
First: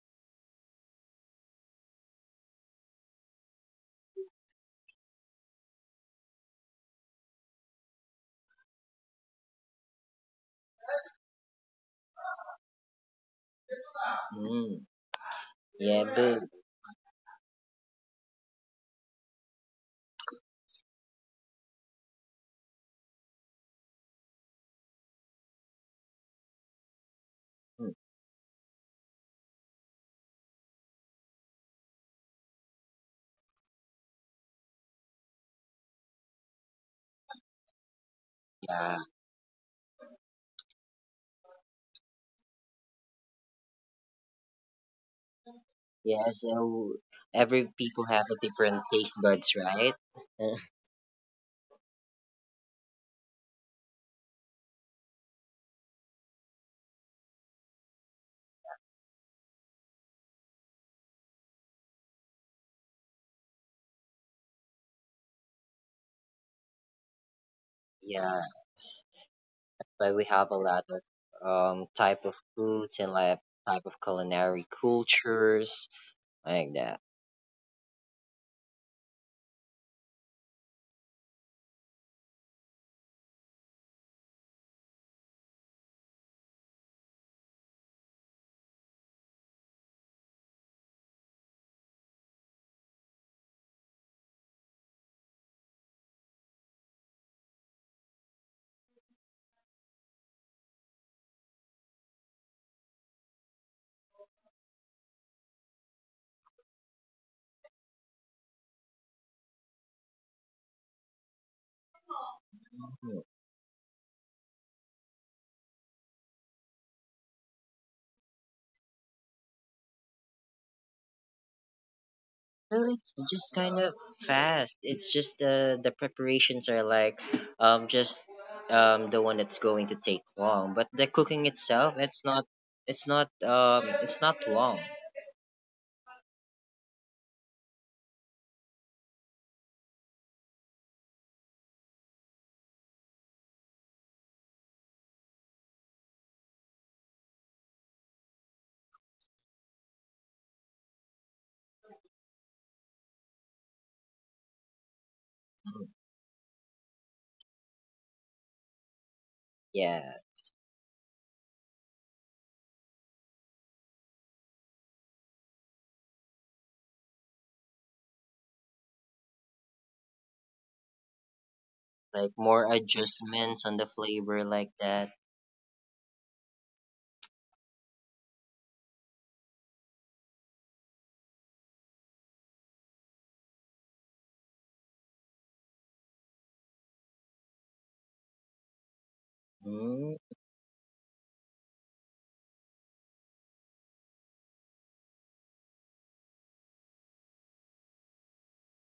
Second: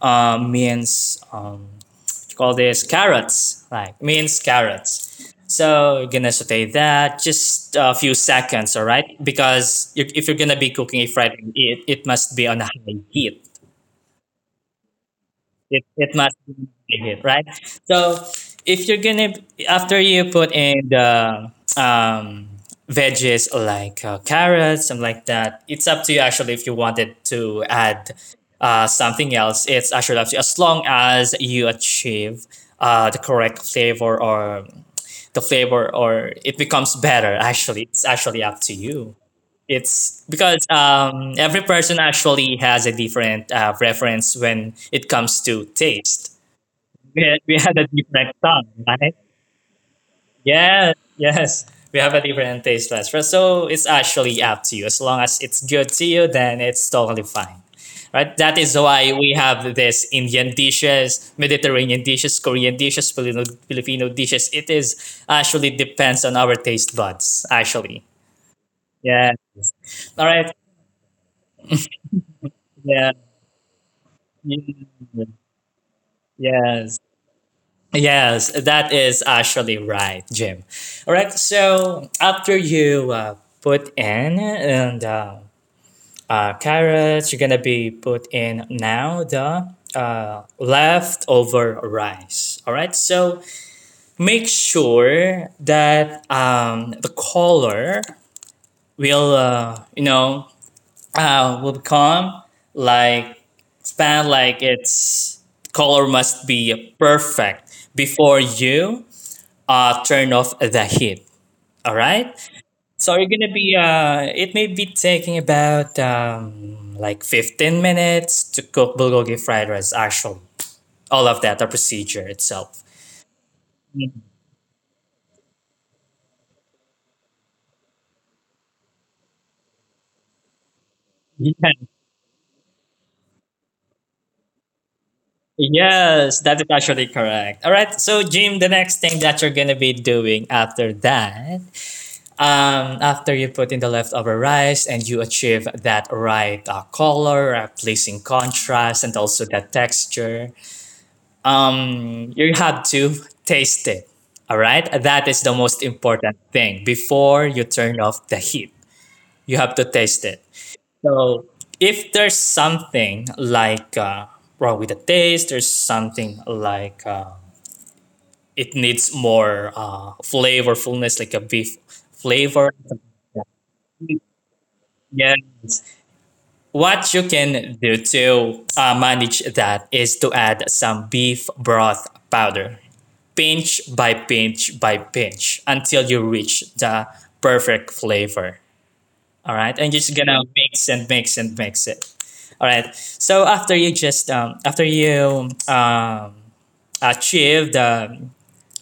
Speaker 2: minced you call this carrots, like minced carrots. So you're gonna saute that just a few seconds, all right? Because you, if you're gonna be cooking a fried egg, it must be on a high heat,
Speaker 1: Mm,
Speaker 2: it,
Speaker 1: yeah,
Speaker 2: it must
Speaker 1: but
Speaker 2: be here, right? So if you're gonna, after you put in the um, veggies like carrots, something like that, it's up to you actually if you wanted to
Speaker 1: mm,
Speaker 2: add something else. It's actually up to you as long as you achieve the correct flavor, or it becomes better actually, it's actually up to
Speaker 1: yeah,
Speaker 2: you. It's because every person actually has a different preference when it comes to
Speaker 1: yeah.
Speaker 2: taste.
Speaker 1: So
Speaker 2: We
Speaker 1: every
Speaker 2: had a
Speaker 1: people have
Speaker 2: different
Speaker 1: a
Speaker 2: tongue,
Speaker 1: different taste
Speaker 2: right?
Speaker 1: buds, right?
Speaker 2: Yes, yes. We have a different taste buds, right? So it's actually up to you. As long as it's good to you, then it's totally fine. Right? That is why we have this Indian dishes, Mediterranean dishes, Korean dishes, Filipino dishes. It is actually depends on our taste buds, actually.
Speaker 1: Yeah,
Speaker 2: Yeah.
Speaker 1: but we
Speaker 2: All
Speaker 1: have a
Speaker 2: right.
Speaker 1: lot of type of foods and
Speaker 2: Yeah.
Speaker 1: like type of culinary
Speaker 2: Mm,
Speaker 1: cultures like that.
Speaker 2: yes. Yes, that is actually right, Jim. All right. So after you put in and carrots you are gonna be put in now the leftover rice. All right, so make sure that the color will you know, will become like, it's not like its color must be perfect before you turn off the heat. All right.
Speaker 1: Hmm.
Speaker 2: So we're gonna be it may be taking about like 15 minutes to cook bulgogi fried rice actually. All of that, the procedure itself.
Speaker 1: Really, just kind of fast. It's just the preparations are like, just the one that's going to take long, but the cooking
Speaker 2: Yeah.
Speaker 1: itself, it's not, it's not it's not long.
Speaker 2: Yes, that is actually correct. All right. So Jim, the next thing that you're gonna be doing after that, after you put in the leftover rice and you achieve that right color, pleasing contrast, and also that texture, you have to taste it. All right, that is the most important thing before you turn off the heat. You have to
Speaker 1: Yeah,
Speaker 2: taste it. So if there's something like wrong with the taste, there's something like it needs more flavorfulness, like a beef
Speaker 1: like
Speaker 2: flavor.
Speaker 1: more adjustments on the flavor like that.
Speaker 2: Yes. What you can do to manage that is to add some beef broth powder, pinch by pinch by pinch, until you reach the perfect flavor. All right, and
Speaker 1: Mm-hmm.
Speaker 2: just gonna mix and mix and mix it. All right. So after you just after you achieve the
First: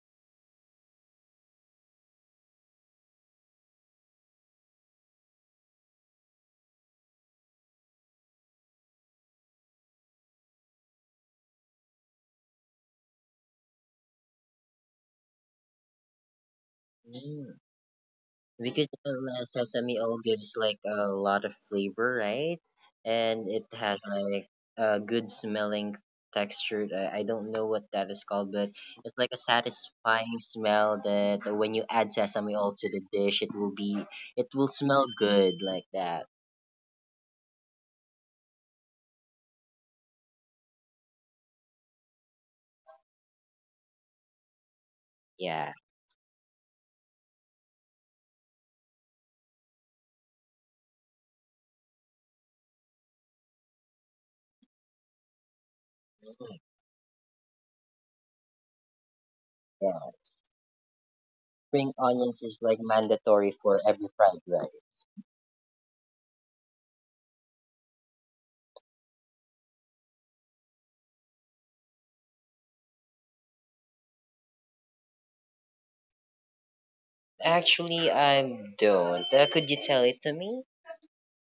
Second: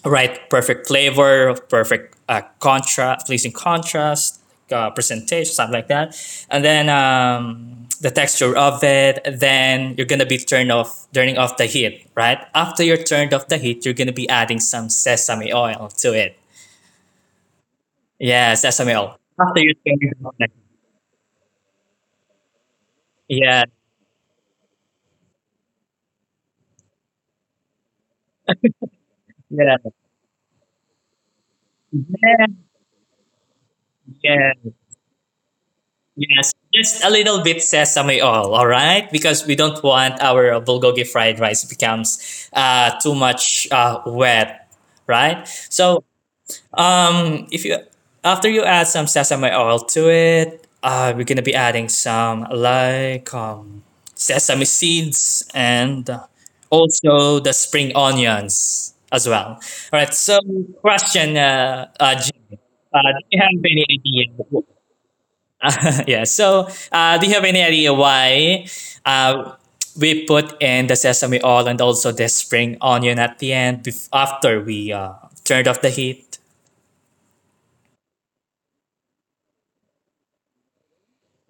Speaker 2: right perfect flavor, perfect contrast, pleasing contrast, presentation, something like that, and then the texture of it. Then you're gonna be turning off the heat, right? After you're turned off the heat, you're gonna be adding some sesame oil to it. Yeah,
Speaker 1: Because
Speaker 2: sesame oil. After you turn
Speaker 1: sesame
Speaker 2: it
Speaker 1: oil
Speaker 2: off, the
Speaker 1: gives like a lot of flavor, right?
Speaker 2: heat.
Speaker 1: And
Speaker 2: Yeah,
Speaker 1: it has like a good smelling texture. I don't know what that is called, but it's like a
Speaker 2: yeah,
Speaker 1: satisfying smell that when you add
Speaker 2: yeah,
Speaker 1: sesame oil to the dish, it will be it
Speaker 2: yeah.
Speaker 1: will smell good like that.
Speaker 2: Yes, just a little bit sesame oil, all right? Because we don't want our bulgogi fried rice becomes too much wet, right?
Speaker 1: Yeah.
Speaker 2: So if you after you add some sesame oil to it, we're gonna be adding some like sesame seeds and also the spring onions as well. All right.
Speaker 1: Yeah,
Speaker 2: So question,
Speaker 1: spring onions
Speaker 2: Jimmy,
Speaker 1: is like
Speaker 2: do you
Speaker 1: mandatory
Speaker 2: have
Speaker 1: for
Speaker 2: any
Speaker 1: every fried
Speaker 2: idea?
Speaker 1: rice.
Speaker 2: Yeah. So, do you have any idea why uh, we put in the sesame oil and also the spring onion at the end after we turned off the heat?
Speaker 1: Actually, I don't. Could you tell it to me?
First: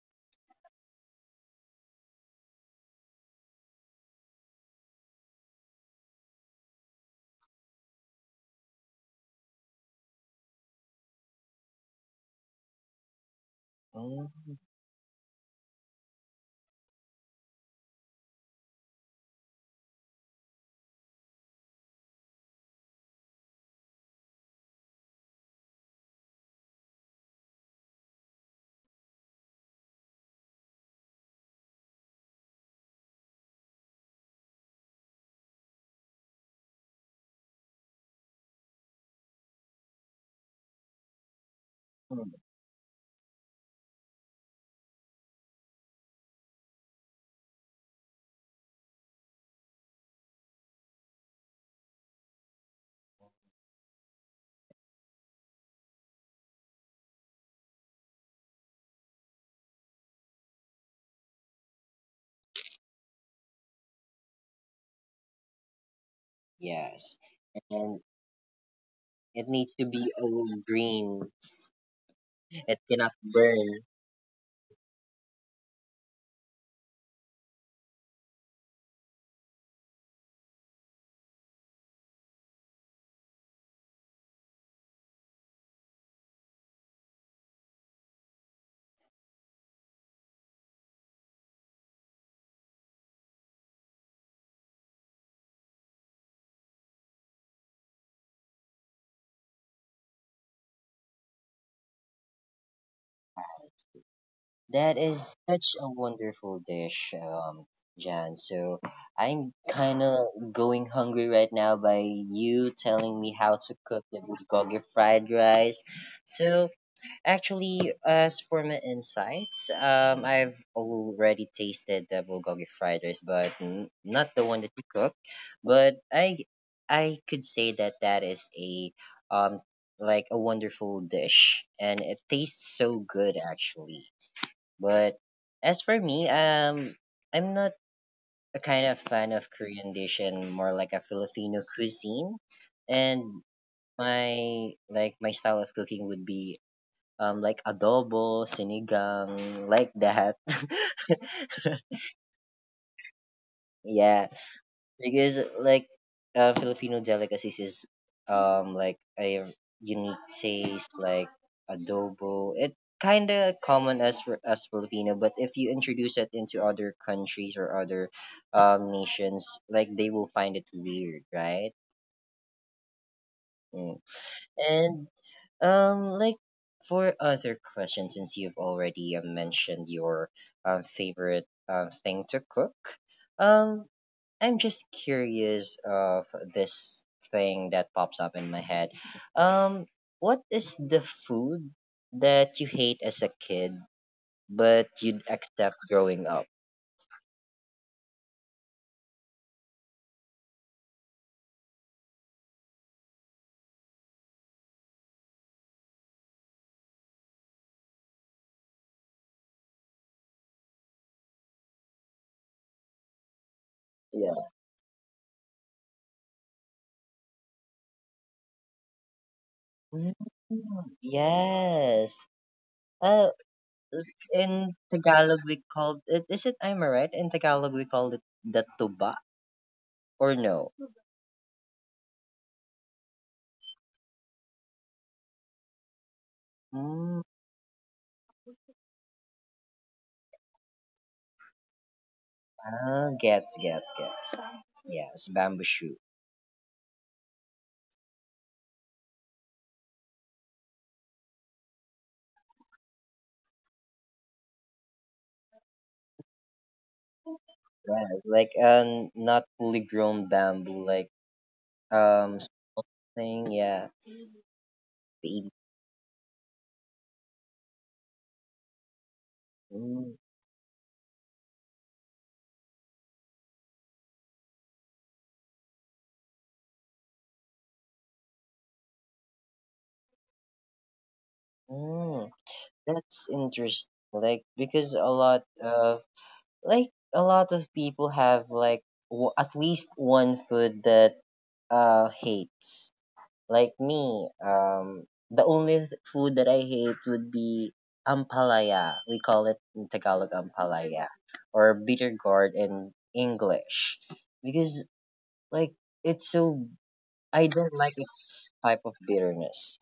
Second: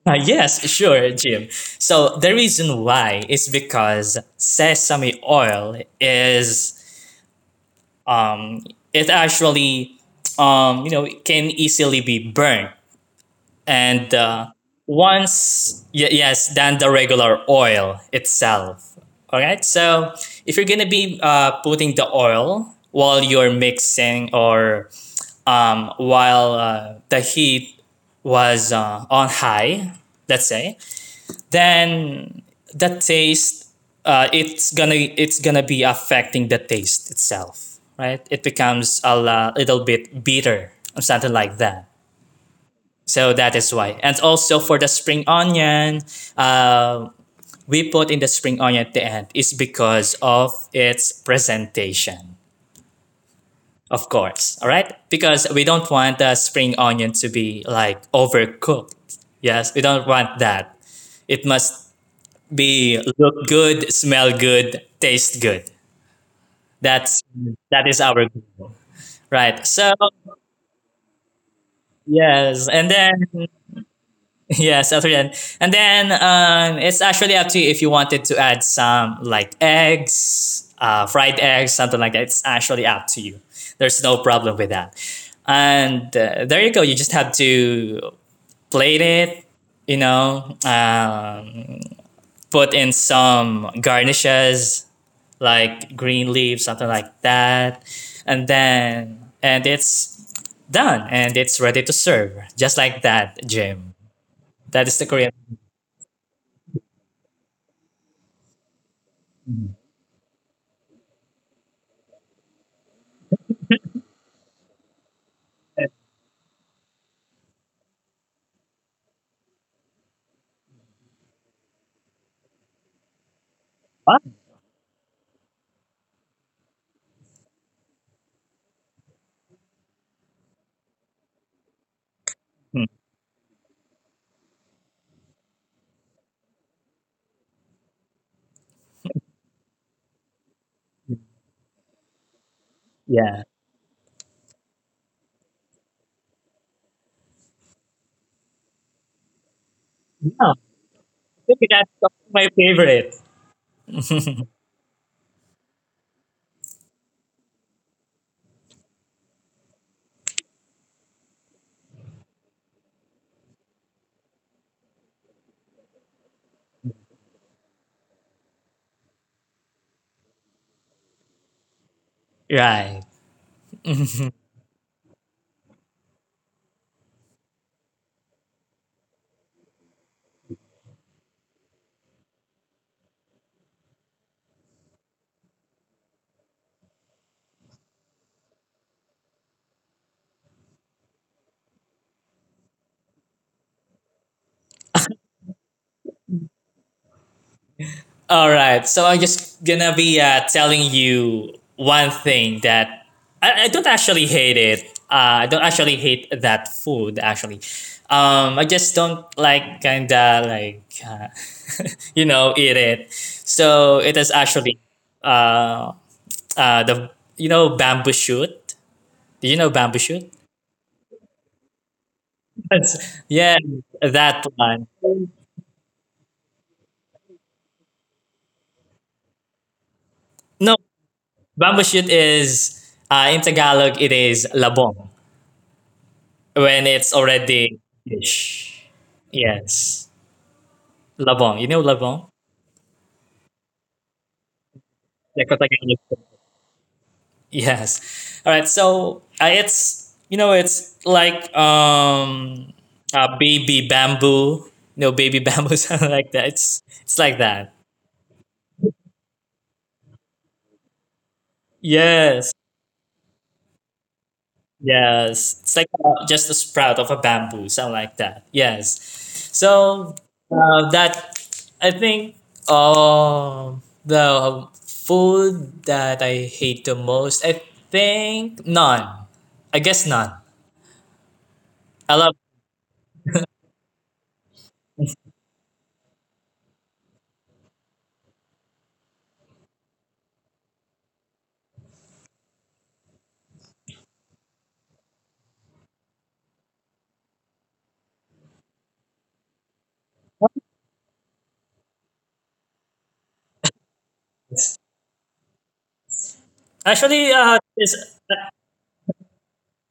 Speaker 2: Yes, sure, Jim. So, the reason why is because sesame oil is, um, it actually, you know, can easily be burnt and
Speaker 1: Mm,
Speaker 2: yes, than the regular oil itself. All right, so if you're gonna be putting the oil while you're mixing or while the heat was on high, let's say, then the taste, it's gonna be affecting the taste itself, right? It becomes a little bit bitter or something like that. So that is why. And also for the spring onion, uh, we put in the spring onion at the end is because of its presentation, of course. All right? Because we don't want the spring onion to be like overcooked. Yes, we don't want that. It must be look good, smell good, taste good.
Speaker 1: yes.
Speaker 2: That's that is
Speaker 1: And.
Speaker 2: our goal.
Speaker 1: It
Speaker 2: Right.
Speaker 1: needs to
Speaker 2: So
Speaker 1: be all green.
Speaker 2: yes,
Speaker 1: It
Speaker 2: and then
Speaker 1: cannot burn.
Speaker 2: yes, after that. And then it's actually up to you if you wanted to add some like eggs, fried eggs, something like that. It's actually up to you. There's no problem with that. And there you go. You just have to plate it, you know, put in some garnishes like green leaves, something like that. And then, and it's done and it's ready to serve. Just like that, Jim. That is
Speaker 1: That
Speaker 2: the Korean.
Speaker 1: is such a wonderful dish, Jan. So I'm kind of going hungry right now by you telling me how to cook the bulgogi fried rice. So actually, as for my insights, I've already tasted the bulgogi fried rice, but
Speaker 2: Wow.
Speaker 1: not the one that you cook. But I could say that that is a, um, like a wonderful dish, and it tastes
Speaker 2: Hmm.
Speaker 1: so good actually. But as for me, I'm not a kind of fan of Korean dish and more like a Filipino cuisine, and
Speaker 2: Yeah.
Speaker 1: my like my style of cooking would be like adobo, sinigang, like that.
Speaker 2: No, I think that's my favorite.
Speaker 1: Yeah, because like, Filipino delicacies is like a unique taste like adobo. It kind of common as for as Filipino, but if you introduce it into other countries or other nations, like they will find it weird, right?
Speaker 2: Right.
Speaker 1: Mm. And like for other questions, since you've already mentioned your favorite thing to cook, um, I'm just curious of this thing that pops up in my head. Um, what is the food that you hate as a kid but you'd accept growing up?
Speaker 2: All right. So I'm just gonna be telling you one thing that I don't actually hate it. I don't actually hate that food actually. I just don't like kinda like you know, eat it. So it is
Speaker 1: Yeah.
Speaker 2: actually uh, the, you know, bamboo shoot. Do you know bamboo
Speaker 1: Mm,
Speaker 2: shoot?
Speaker 1: yes.
Speaker 2: That's,
Speaker 1: Uh,
Speaker 2: yeah, that
Speaker 1: in
Speaker 2: one.
Speaker 1: Tagalog we called it, is it I'm right? In Tagalog we called it the tuba or no?
Speaker 2: No, bamboo shoot is in Tagalog it is labong when it's
Speaker 1: Mm,
Speaker 2: already fish. Yes, labong. You know labong?
Speaker 1: ah, gets gets gets. Yes,
Speaker 2: Like what
Speaker 1: bamboo
Speaker 2: Tagalog.
Speaker 1: shoot.
Speaker 2: Yes. All right. So it's you know, it's like baby bamboo. No baby bamboo, something like that. It's like that.
Speaker 1: Yeah, it's like not fully grown bamboo, like um
Speaker 2: Yes.
Speaker 1: something, yeah, baby.
Speaker 2: Yes, it's like just a sprout of a bamboo, something like that. Yes. So
Speaker 1: Mm,
Speaker 2: that I think the food that I hate the most, I think none. I guess none. I
Speaker 1: mm,
Speaker 2: love
Speaker 1: that's interesting. Like because a lot of like a lot of people have like at least one food that hates. Like me, the only food that I hate would be ampalaya. We call it in Tagalog ampalaya, or bitter gourd in English.
Speaker 2: this.
Speaker 1: Because like it's so,
Speaker 2: Actually
Speaker 1: I don't like
Speaker 2: this,
Speaker 1: its type of bitterness.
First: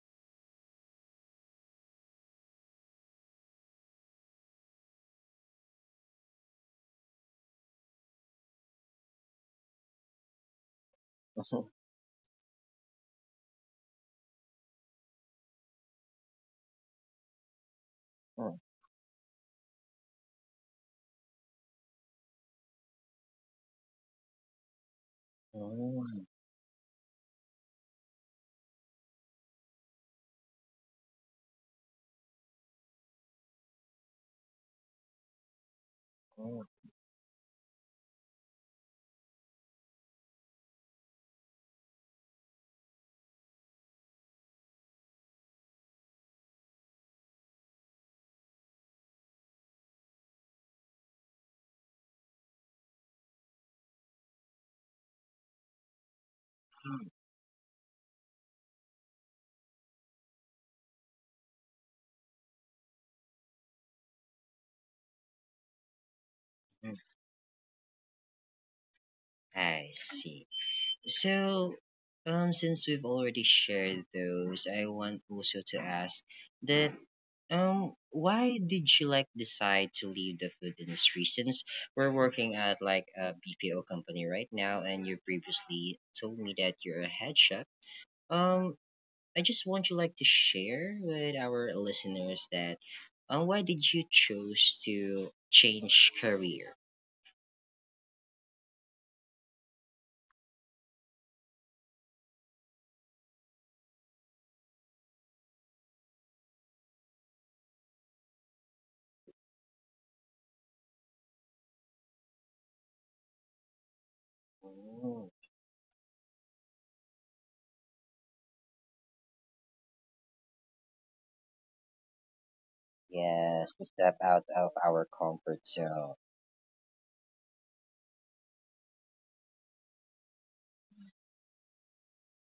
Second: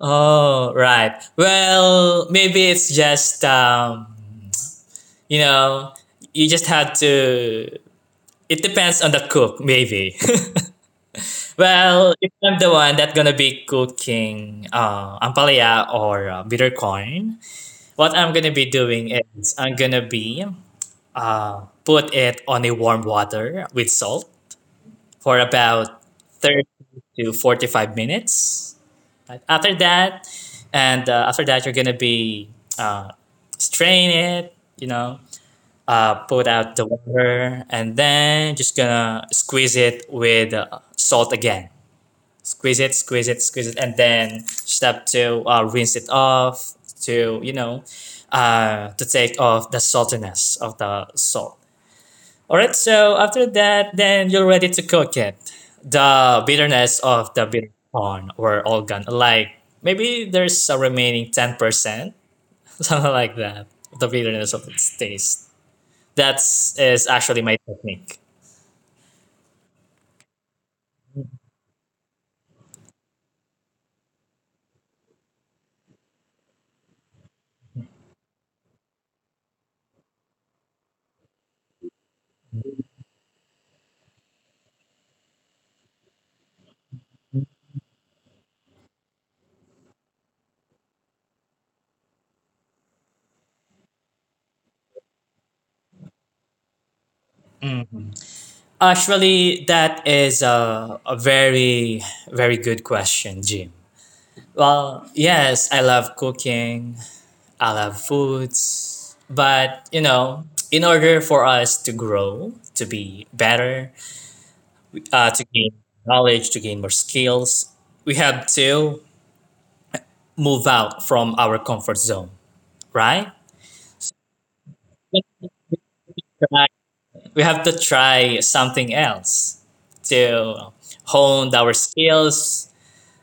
Speaker 2: oh right. Well, maybe it's just you know, you just have to. It depends on the cook, maybe. Well, if I'm the one that's gonna be cooking ampalaya or bitter corn, what I'm gonna be
Speaker 1: Mm,
Speaker 2: doing is I'm gonna be uh, put it on a warm water with salt for about
Speaker 1: mm,
Speaker 2: 30 to 45 minutes. Right? After that, and after that, you're gonna be uh, strain it, you know, put out the
Speaker 1: mm,
Speaker 2: water, and then just gonna squeeze it with salt again, squeeze it, squeeze it, squeeze it, and then step to rinse it off to you know, to take off the saltiness of the salt. All right, so after that, then you're ready to cook it. The bitterness of the bitter corn were all gone. Like maybe there's a remaining 10%, something like that. The bitterness of its taste. That's is actually my
Speaker 1: mm.
Speaker 2: technique.
Speaker 1: I see. So, since we've already shared those, I want also to ask that why did you decide to leave the food industry? Since we're working at like a BPO company right now, and you previously told me that you're a head chef. Um, I just want you to share with our listeners that why did you choose to change career?
Speaker 2: Mhm. Actually, that is a very, very good question, Jim. Well, yes, I love cooking, I love foods, but you know, in order for us to grow, to be better, to gain
Speaker 1: Mm,
Speaker 2: knowledge, to gain more skills, we have to move out from our comfort zone, right?
Speaker 1: yes, to step
Speaker 2: We
Speaker 1: out of our
Speaker 2: have to
Speaker 1: comfort
Speaker 2: try,
Speaker 1: zone.
Speaker 2: we have to try something else to hone our skills,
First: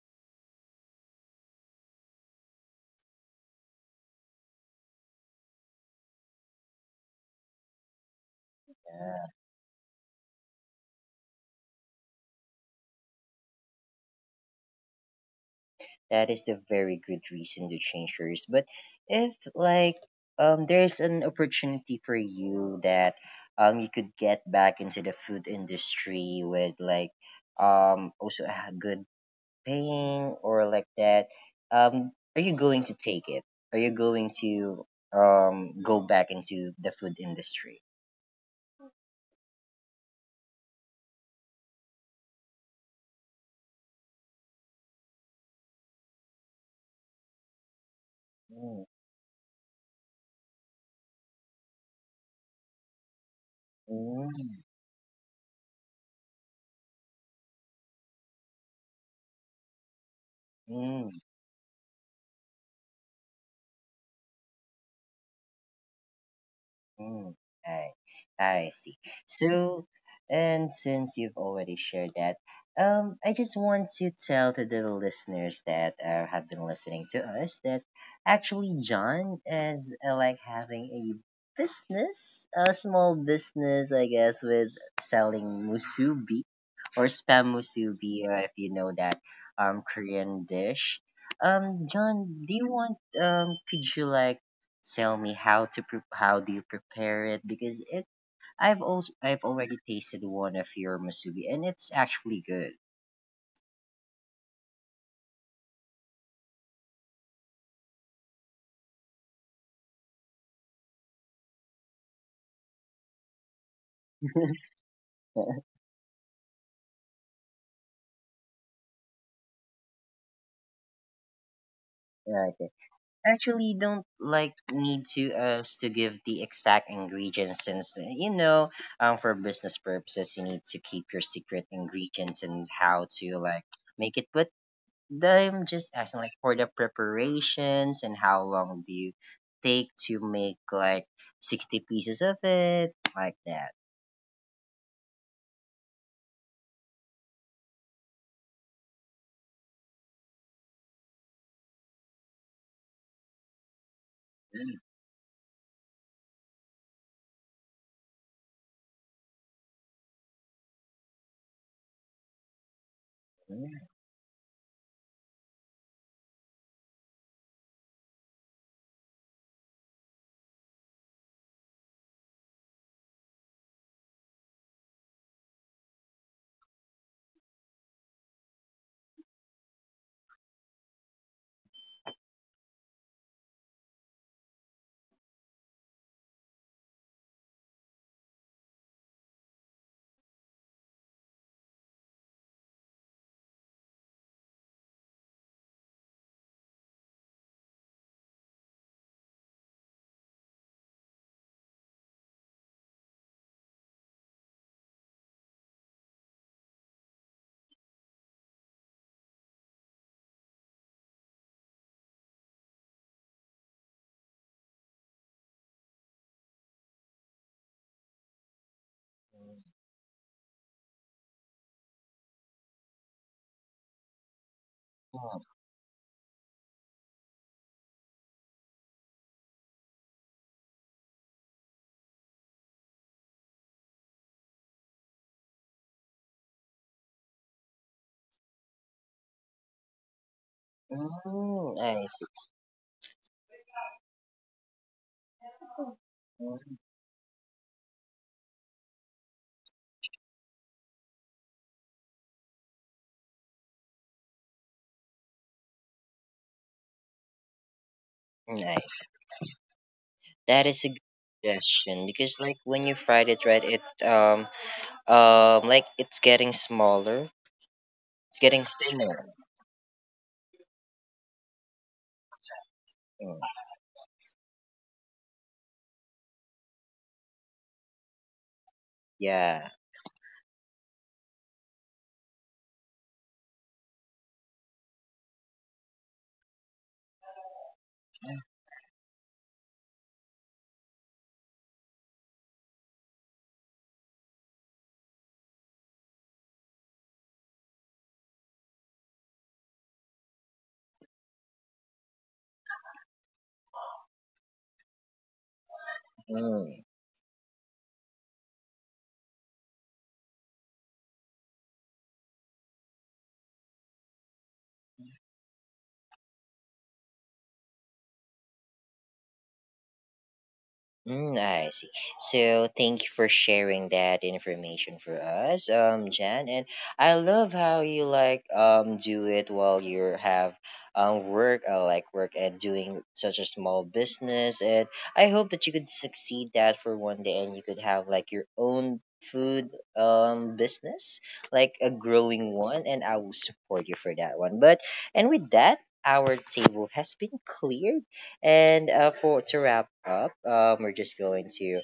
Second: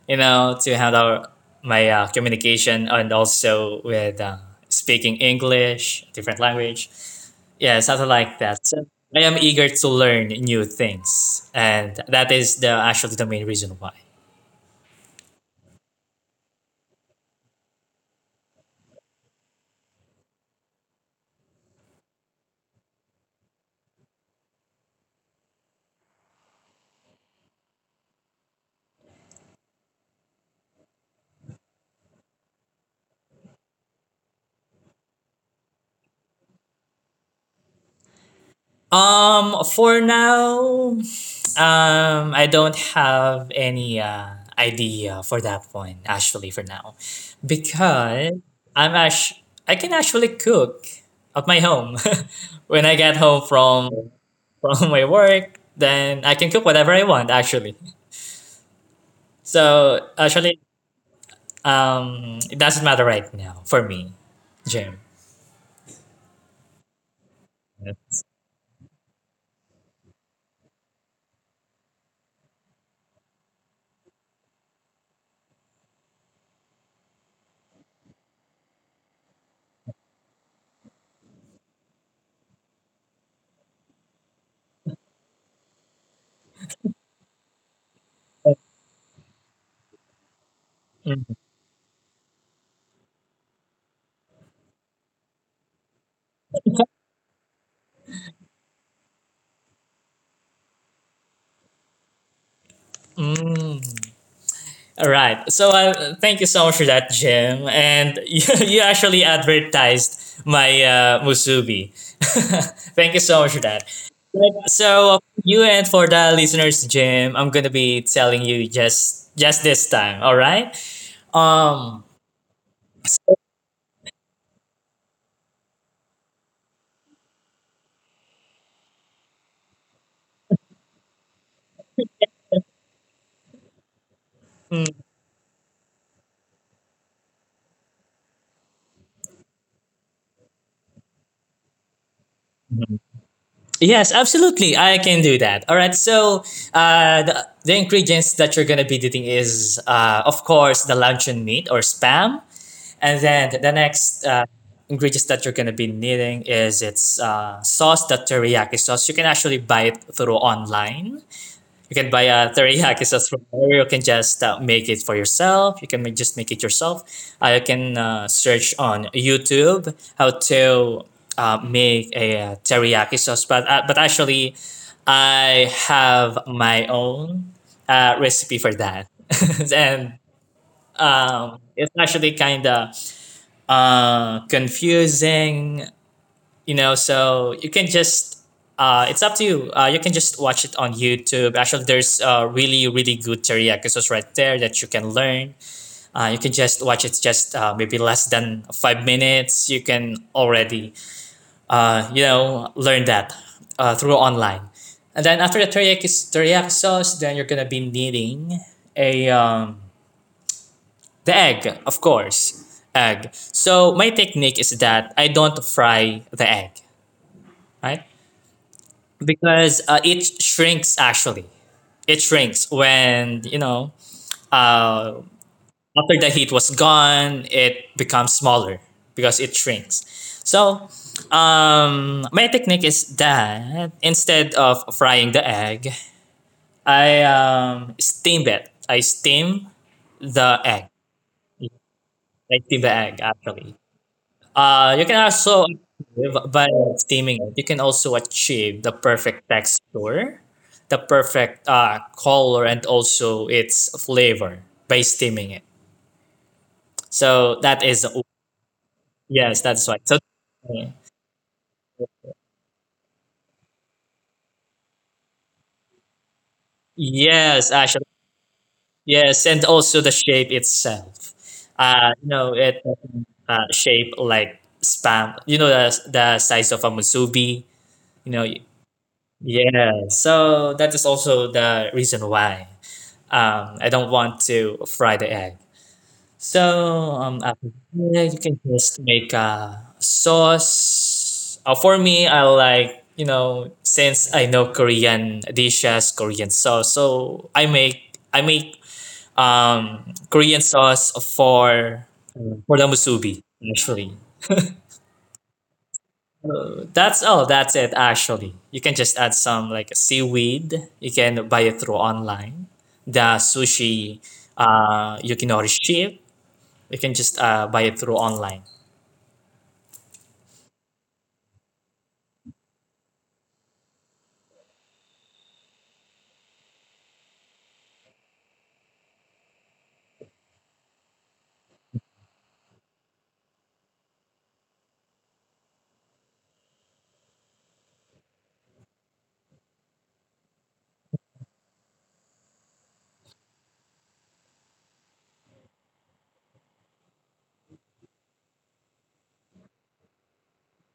Speaker 2: you know, to handle my communication and also with speaking English, different language. Yeah, something like that. So I am eager to learn new things, and that is the actually the main reason why.
Speaker 1: That is the very good reason to change yours. But if there's an opportunity for you that you could get back into the food industry with like also a good paying or like that, are you going to take it? Are you going to go back into the food industry?
Speaker 2: For now, I don't have any idea for that one actually for now, because
Speaker 1: Mm,
Speaker 2: I'm ash- I can actually cook at my home. When I get home
Speaker 1: mm,
Speaker 2: from my work, then I can cook whatever I want actually. So actually,
Speaker 1: mm.
Speaker 2: it doesn't matter right now for me, Jim.
Speaker 1: Mm, I, I see. So, and since you've already shared that, I just want to tell to the listeners that have been listening to us that actually John is like having a business, a small business, I guess, with selling musubi or spam musubi, if you know that Korean dish.
Speaker 2: Mm.
Speaker 1: John, do you want could you tell me how to how do you prepare it, because it I've already tasted one of your masubi and it's actually good.
Speaker 2: Mm. All right. So thank you so much for that, Jim. And you actually advertised my musubi. Thank you so much for that. But, so for you and for the listeners, Jim, I'm gonna be telling you just this time. All right. Um.
Speaker 1: Okay. Actually, you don't need to us to give the exact ingredients, since you know for business purposes you need to keep your secret ingredients and how to make it. But I'm just asking like for the preparations, and how long do you take to make like 60 pieces of it like that.
Speaker 2: Yes, absolutely. I can do that. All right. So the ingredients that you're gonna be eating is of course the luncheon meat or spam. And then the
Speaker 1: Mm,
Speaker 2: next ingredients that you're going to be needing is it's sauce, the teriyaki sauce. You can actually buy it through online. You can buy a teriyaki sauce from there. You can just make it for yourself. You can just make it yourself. You can search on YouTube how to make a teriyaki sauce. But actually, I have my own recipe for that, and it's actually kind of confusing, you know. So you can just it's up to you. You can just watch it on YouTube. Actually, there's really, really good teriyaki sauce right there that you can learn. You can just watch it just maybe less than 5 minutes. You can already, you know, learn that through online. And then after the teriyaki sauce, then you're going to be needing a the egg, of course. Egg. So my technique is that I don't fry the egg, right? Because it shrinks actually. It shrinks when, you know,
Speaker 1: nice,
Speaker 2: uh, after the heat was gone, it becomes smaller because it shrinks. So my technique is that instead of frying the egg, I steam it. I steam the egg. I steam the egg actually. You can also
Speaker 1: Mm-hmm.
Speaker 2: achieve by steaming it. You can also achieve the perfect texture, the perfect color, and also its flavor by steaming it. So that is
Speaker 1: nice.
Speaker 2: yes,
Speaker 1: That
Speaker 2: that's right.
Speaker 1: is a
Speaker 2: So
Speaker 1: good suggestion, because like when you fried it, right? It like it's getting smaller. It's
Speaker 2: yes,
Speaker 1: getting
Speaker 2: actually
Speaker 1: thinner.
Speaker 2: yes, and also the shape itself. You know
Speaker 1: Mm,
Speaker 2: it shape like spam. You know the size of a musubi. You know.
Speaker 1: yeah.
Speaker 2: Yeah. So that is also the reason why. I don't want to fry the egg. So after that, you can just make a sauce. For me, I like you know, since I know Korean dishes, Korean sauce. So I make Korean sauce for the musubi actually.
Speaker 1: Mm.
Speaker 2: That's all. That's it actually. You can just add some like seaweed. You can buy it through online. The sushi Yukinori ship. You can just buy it through online.
Speaker 1: Mm, I see. So thank you for sharing that information for us, Jan. And I love how you do it while you have work. I like work and doing such a small business, and I hope that you could succeed that for one day, and you could have like your own food business, like a growing one. And I will support you for that one. But and with that, our table has been cleared and for to wrap up, we're just going to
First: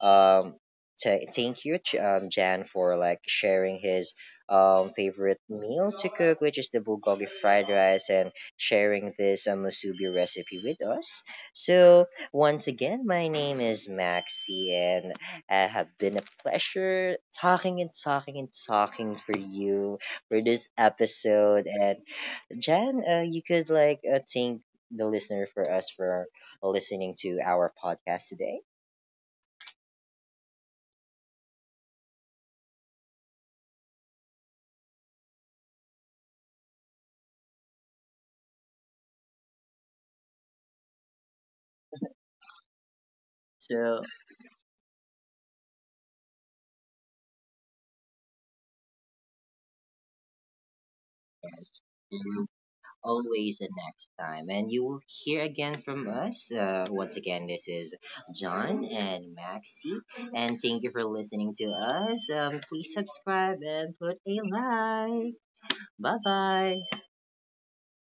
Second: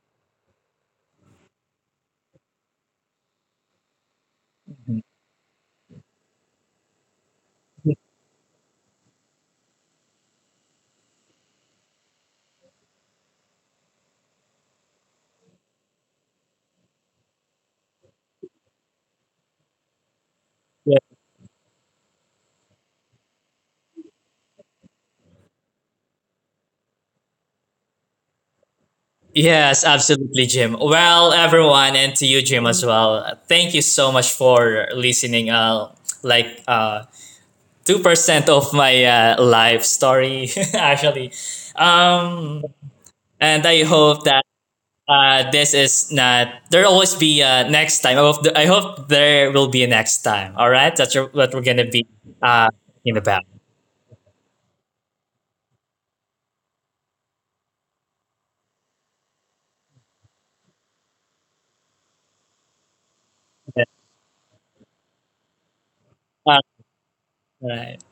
Speaker 1: um, thank you, Jan, for like sharing his
Speaker 2: Yeah.
Speaker 1: favorite meal to cook, which is the bulgogi fried rice, and sharing this musubi recipe with us. So once again, my name is Maxi, and it have been a pleasure talking and talking and talking for you for this episode. And Jen, you could thank the listener for us for listening to our podcast today.
Speaker 2: Yes, absolutely, Jim. Well, everyone, and to you, Jim, as well. Thank you so much for listening. Like uh, 2% of my life story, actually. Um, and I
Speaker 1: So
Speaker 2: hope that this is not. There'll always be a next time. I hope there will be a next time. All right, that's what we're gonna be uh, talking about.
Speaker 1: always the next time, and you will hear again from us. Once again, this is John and Maxi, and thank you for listening to us. Please subscribe and put a like. Bye
Speaker 2: All
Speaker 1: bye.
Speaker 2: right.